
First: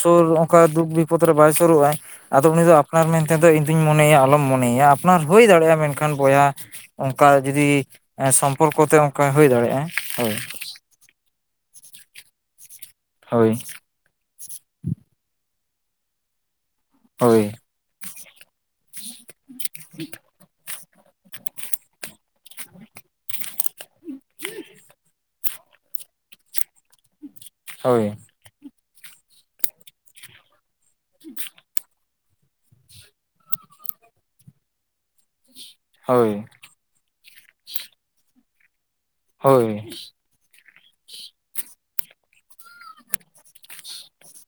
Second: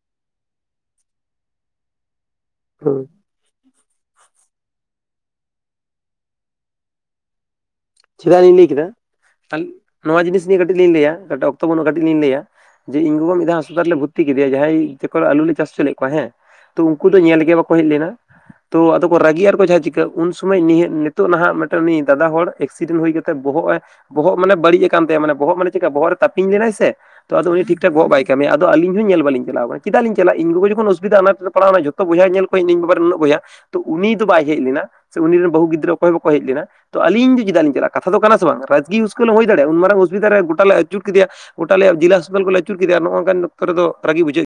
ᱥᱳᱨ ᱚᱝᱠᱟ ᱫᱩᱠ ᱵᱤᱯ ᱯᱚᱫ ᱨᱮ ᱵᱟᱭ ᱥᱳᱨᱳᱜ ᱟᱭ, ᱟᱫᱚ ᱩᱱᱤ ᱫᱚ ᱦᱩᱸ ᱟᱯᱱᱟᱨ ᱢᱮᱱ ᱛᱮ ᱫᱚ ᱤᱧ ᱫᱩᱧ ᱢᱚᱱᱮᱭᱮᱭᱟ, ᱟᱞᱚᱢ ᱢᱚᱱᱮᱭᱮᱭᱟ ᱟᱯᱱᱟᱨ ᱦᱳᱭ ᱫᱟᱲᱮᱭᱟᱜᱼᱟ, ᱢᱮᱱᱠᱷᱟᱱ ᱵᱚᱭᱦᱟ ᱚᱱᱠᱟ ᱡᱩᱫᱤ ᱪᱮᱫᱟᱜ ᱞᱤᱧ ᱞᱟᱹᱭ ᱥᱚᱢᱯᱚᱨᱠᱚ ᱛᱮ ᱚᱝᱠᱟ, ᱦᱳᱭ ᱫᱟᱲᱮᱜᱼᱟ ᱦᱳᱭ᱾ ᱠᱟᱴᱤᱡ ᱞᱤᱧ ᱞᱟᱹᱭᱟ ᱚᱛᱚ ᱵᱟᱩᱜᱼᱟ, ᱠᱟᱹᱤᱡ ᱞᱤᱧ ᱞᱟᱹᱭᱟ ᱡᱮ, ᱤᱧ ᱵᱟᱵᱟ ᱦᱳᱭ ᱢᱤᱫᱷᱟ ᱦᱟᱥᱯᱟᱛᱟᱞ ᱨᱮ ᱵᱷᱚᱨ ᱜᱩᱛᱤ ᱠᱮᱫᱮᱭᱟ ᱡᱟᱦᱟᱸᱭ, ᱛᱟᱠᱚ ᱟᱞᱩ ᱞᱮ ᱪᱟᱥ ᱩᱪᱩ ᱞᱮᱫ ᱠᱚᱣᱟ ᱦᱮᱸ, ᱛᱚ ᱩᱱᱠᱩ ᱫᱚ ᱧᱮᱞ ᱦᱳᱭ ᱜᱮ ᱵᱟ ᱦᱮᱡ ᱞᱮᱱᱟ ᱛᱚ ᱟᱫᱚ ᱠᱚ ᱨᱟᱹᱜᱤᱜ ᱟᱨᱠᱚ ᱡᱟᱦᱟᱸᱭ ᱪᱤᱠᱟᱹᱜ ᱩᱱ ᱥᱚᱢᱚᱭ ᱱᱤᱭᱟ ᱱᱤᱛᱚᱜ ᱱᱟᱦᱟᱜ ᱢᱤᱫᱴᱮᱱ ᱩᱱᱤ ᱫᱟᱫᱟ ᱦᱚᱲᱼᱼ ᱮᱠᱥᱤᱰᱮᱱᱴ ᱦᱳᱭ ᱠᱟᱛᱮᱜ ᱵᱚᱦᱚᱜᱼ ᱮ, ᱵᱚᱦᱚᱜ ᱢᱟᱱᱮ ᱵᱟᱹᱲᱤᱡ ᱟᱠᱟᱱ ᱛᱟᱭᱟ, ᱢᱟᱱᱮ ᱵᱚᱦᱚᱜ ᱢᱟᱱᱮ ᱪᱮᱫᱠᱟ ᱵᱚᱦᱚᱜ ᱨᱮ ᱛᱟᱯᱤᱧ ᱞᱮᱱᱟᱭ ᱥᱮ ᱛᱚ ᱟᱫᱚ ᱩᱱᱤ ᱴᱷᱤᱠ ᱴᱷᱟᱠ ᱦᱳᱭ ᱵᱚᱦᱚᱚᱜ ᱵᱟᱭ ᱠᱟᱹᱢᱤᱭᱟ, ᱟᱫᱚ ᱟᱧ ᱦᱚᱸ ᱧᱮᱞ ᱵᱟᱞᱤᱧ ᱪᱟᱣ ᱠᱟᱱᱟ, ᱪᱮᱫᱜ ᱞᱤᱧ ᱪᱟᱞᱟᱜᱼᱟ ᱤᱧᱜᱚᱜᱟ ᱡᱟᱠᱷᱚᱱ ᱚᱥᱩᱵᱤᱫᱟ ᱚᱱᱟ ᱯᱟᱲᱟᱣᱱᱟ ᱛᱚ ᱛᱚ ᱵᱚᱭᱟᱦᱟ ᱧᱮᱞ ᱠᱚ ᱦᱮᱡᱮᱱᱟ, ᱤᱧ ᱵᱟᱵᱟ ᱨᱮᱱ ᱩᱱᱟᱹ ᱵᱚᱭᱦᱟ, ᱛᱚ ᱩᱱᱤ ᱫᱚ ᱵᱟᱭ ᱦᱮᱡ ᱞᱮᱱᱟ, ᱥᱮ ᱩᱱᱤ ᱨᱮᱱ ᱵᱟᱹᱦᱩ ᱜᱤᱫᱽᱨᱟᱹ ᱚᱠᱚᱭ ᱵᱟᱠᱚ ᱦᱮᱡ ᱦᱳᱭ ᱞᱮᱱᱟ᱾ ᱛᱚ ᱟᱞᱤᱧ ᱫᱚ ᱪᱮᱫᱟᱜ ᱞᱤᱧ ᱪᱟᱞᱟᱜᱻᱟ ᱠᱟᱛᱷᱟ ᱫᱚ ᱠᱟᱱᱟ ᱥᱮ ᱵᱟᱝ ᱨᱟᱜᱤ ᱤᱥᱠᱩᱞ ᱦᱚᱸ ᱦᱩᱭ ᱫᱟᱲᱮᱭᱟᱜᱼᱟ ᱩᱱ ᱦᱳᱭ ᱢᱟᱨᱟᱝ ᱚᱥᱩᱵᱤᱫᱟ ᱨᱮ ᱜᱚᱴᱟ ᱞᱮᱼᱼ ᱟᱹᱪᱩᱨ ᱠᱮᱫᱮᱭᱟ ᱜᱚᱴᱟ ᱟᱞᱮᱭᱟᱜ ᱡᱮᱞᱟ ᱦᱟᱥᱯᱟᱟᱞ ᱠᱚᱞᱮ ᱟᱹᱪᱩᱨ ᱠᱮᱫᱮᱭᱟ ᱱᱚᱜᱼ ᱱᱚᱝᱠᱟᱱ ᱚᱠᱛᱚ ᱨᱮ ᱫᱚ ᱨᱟᱹᱜᱤ ᱵᱩᱡᱷᱟᱜᱼᱼ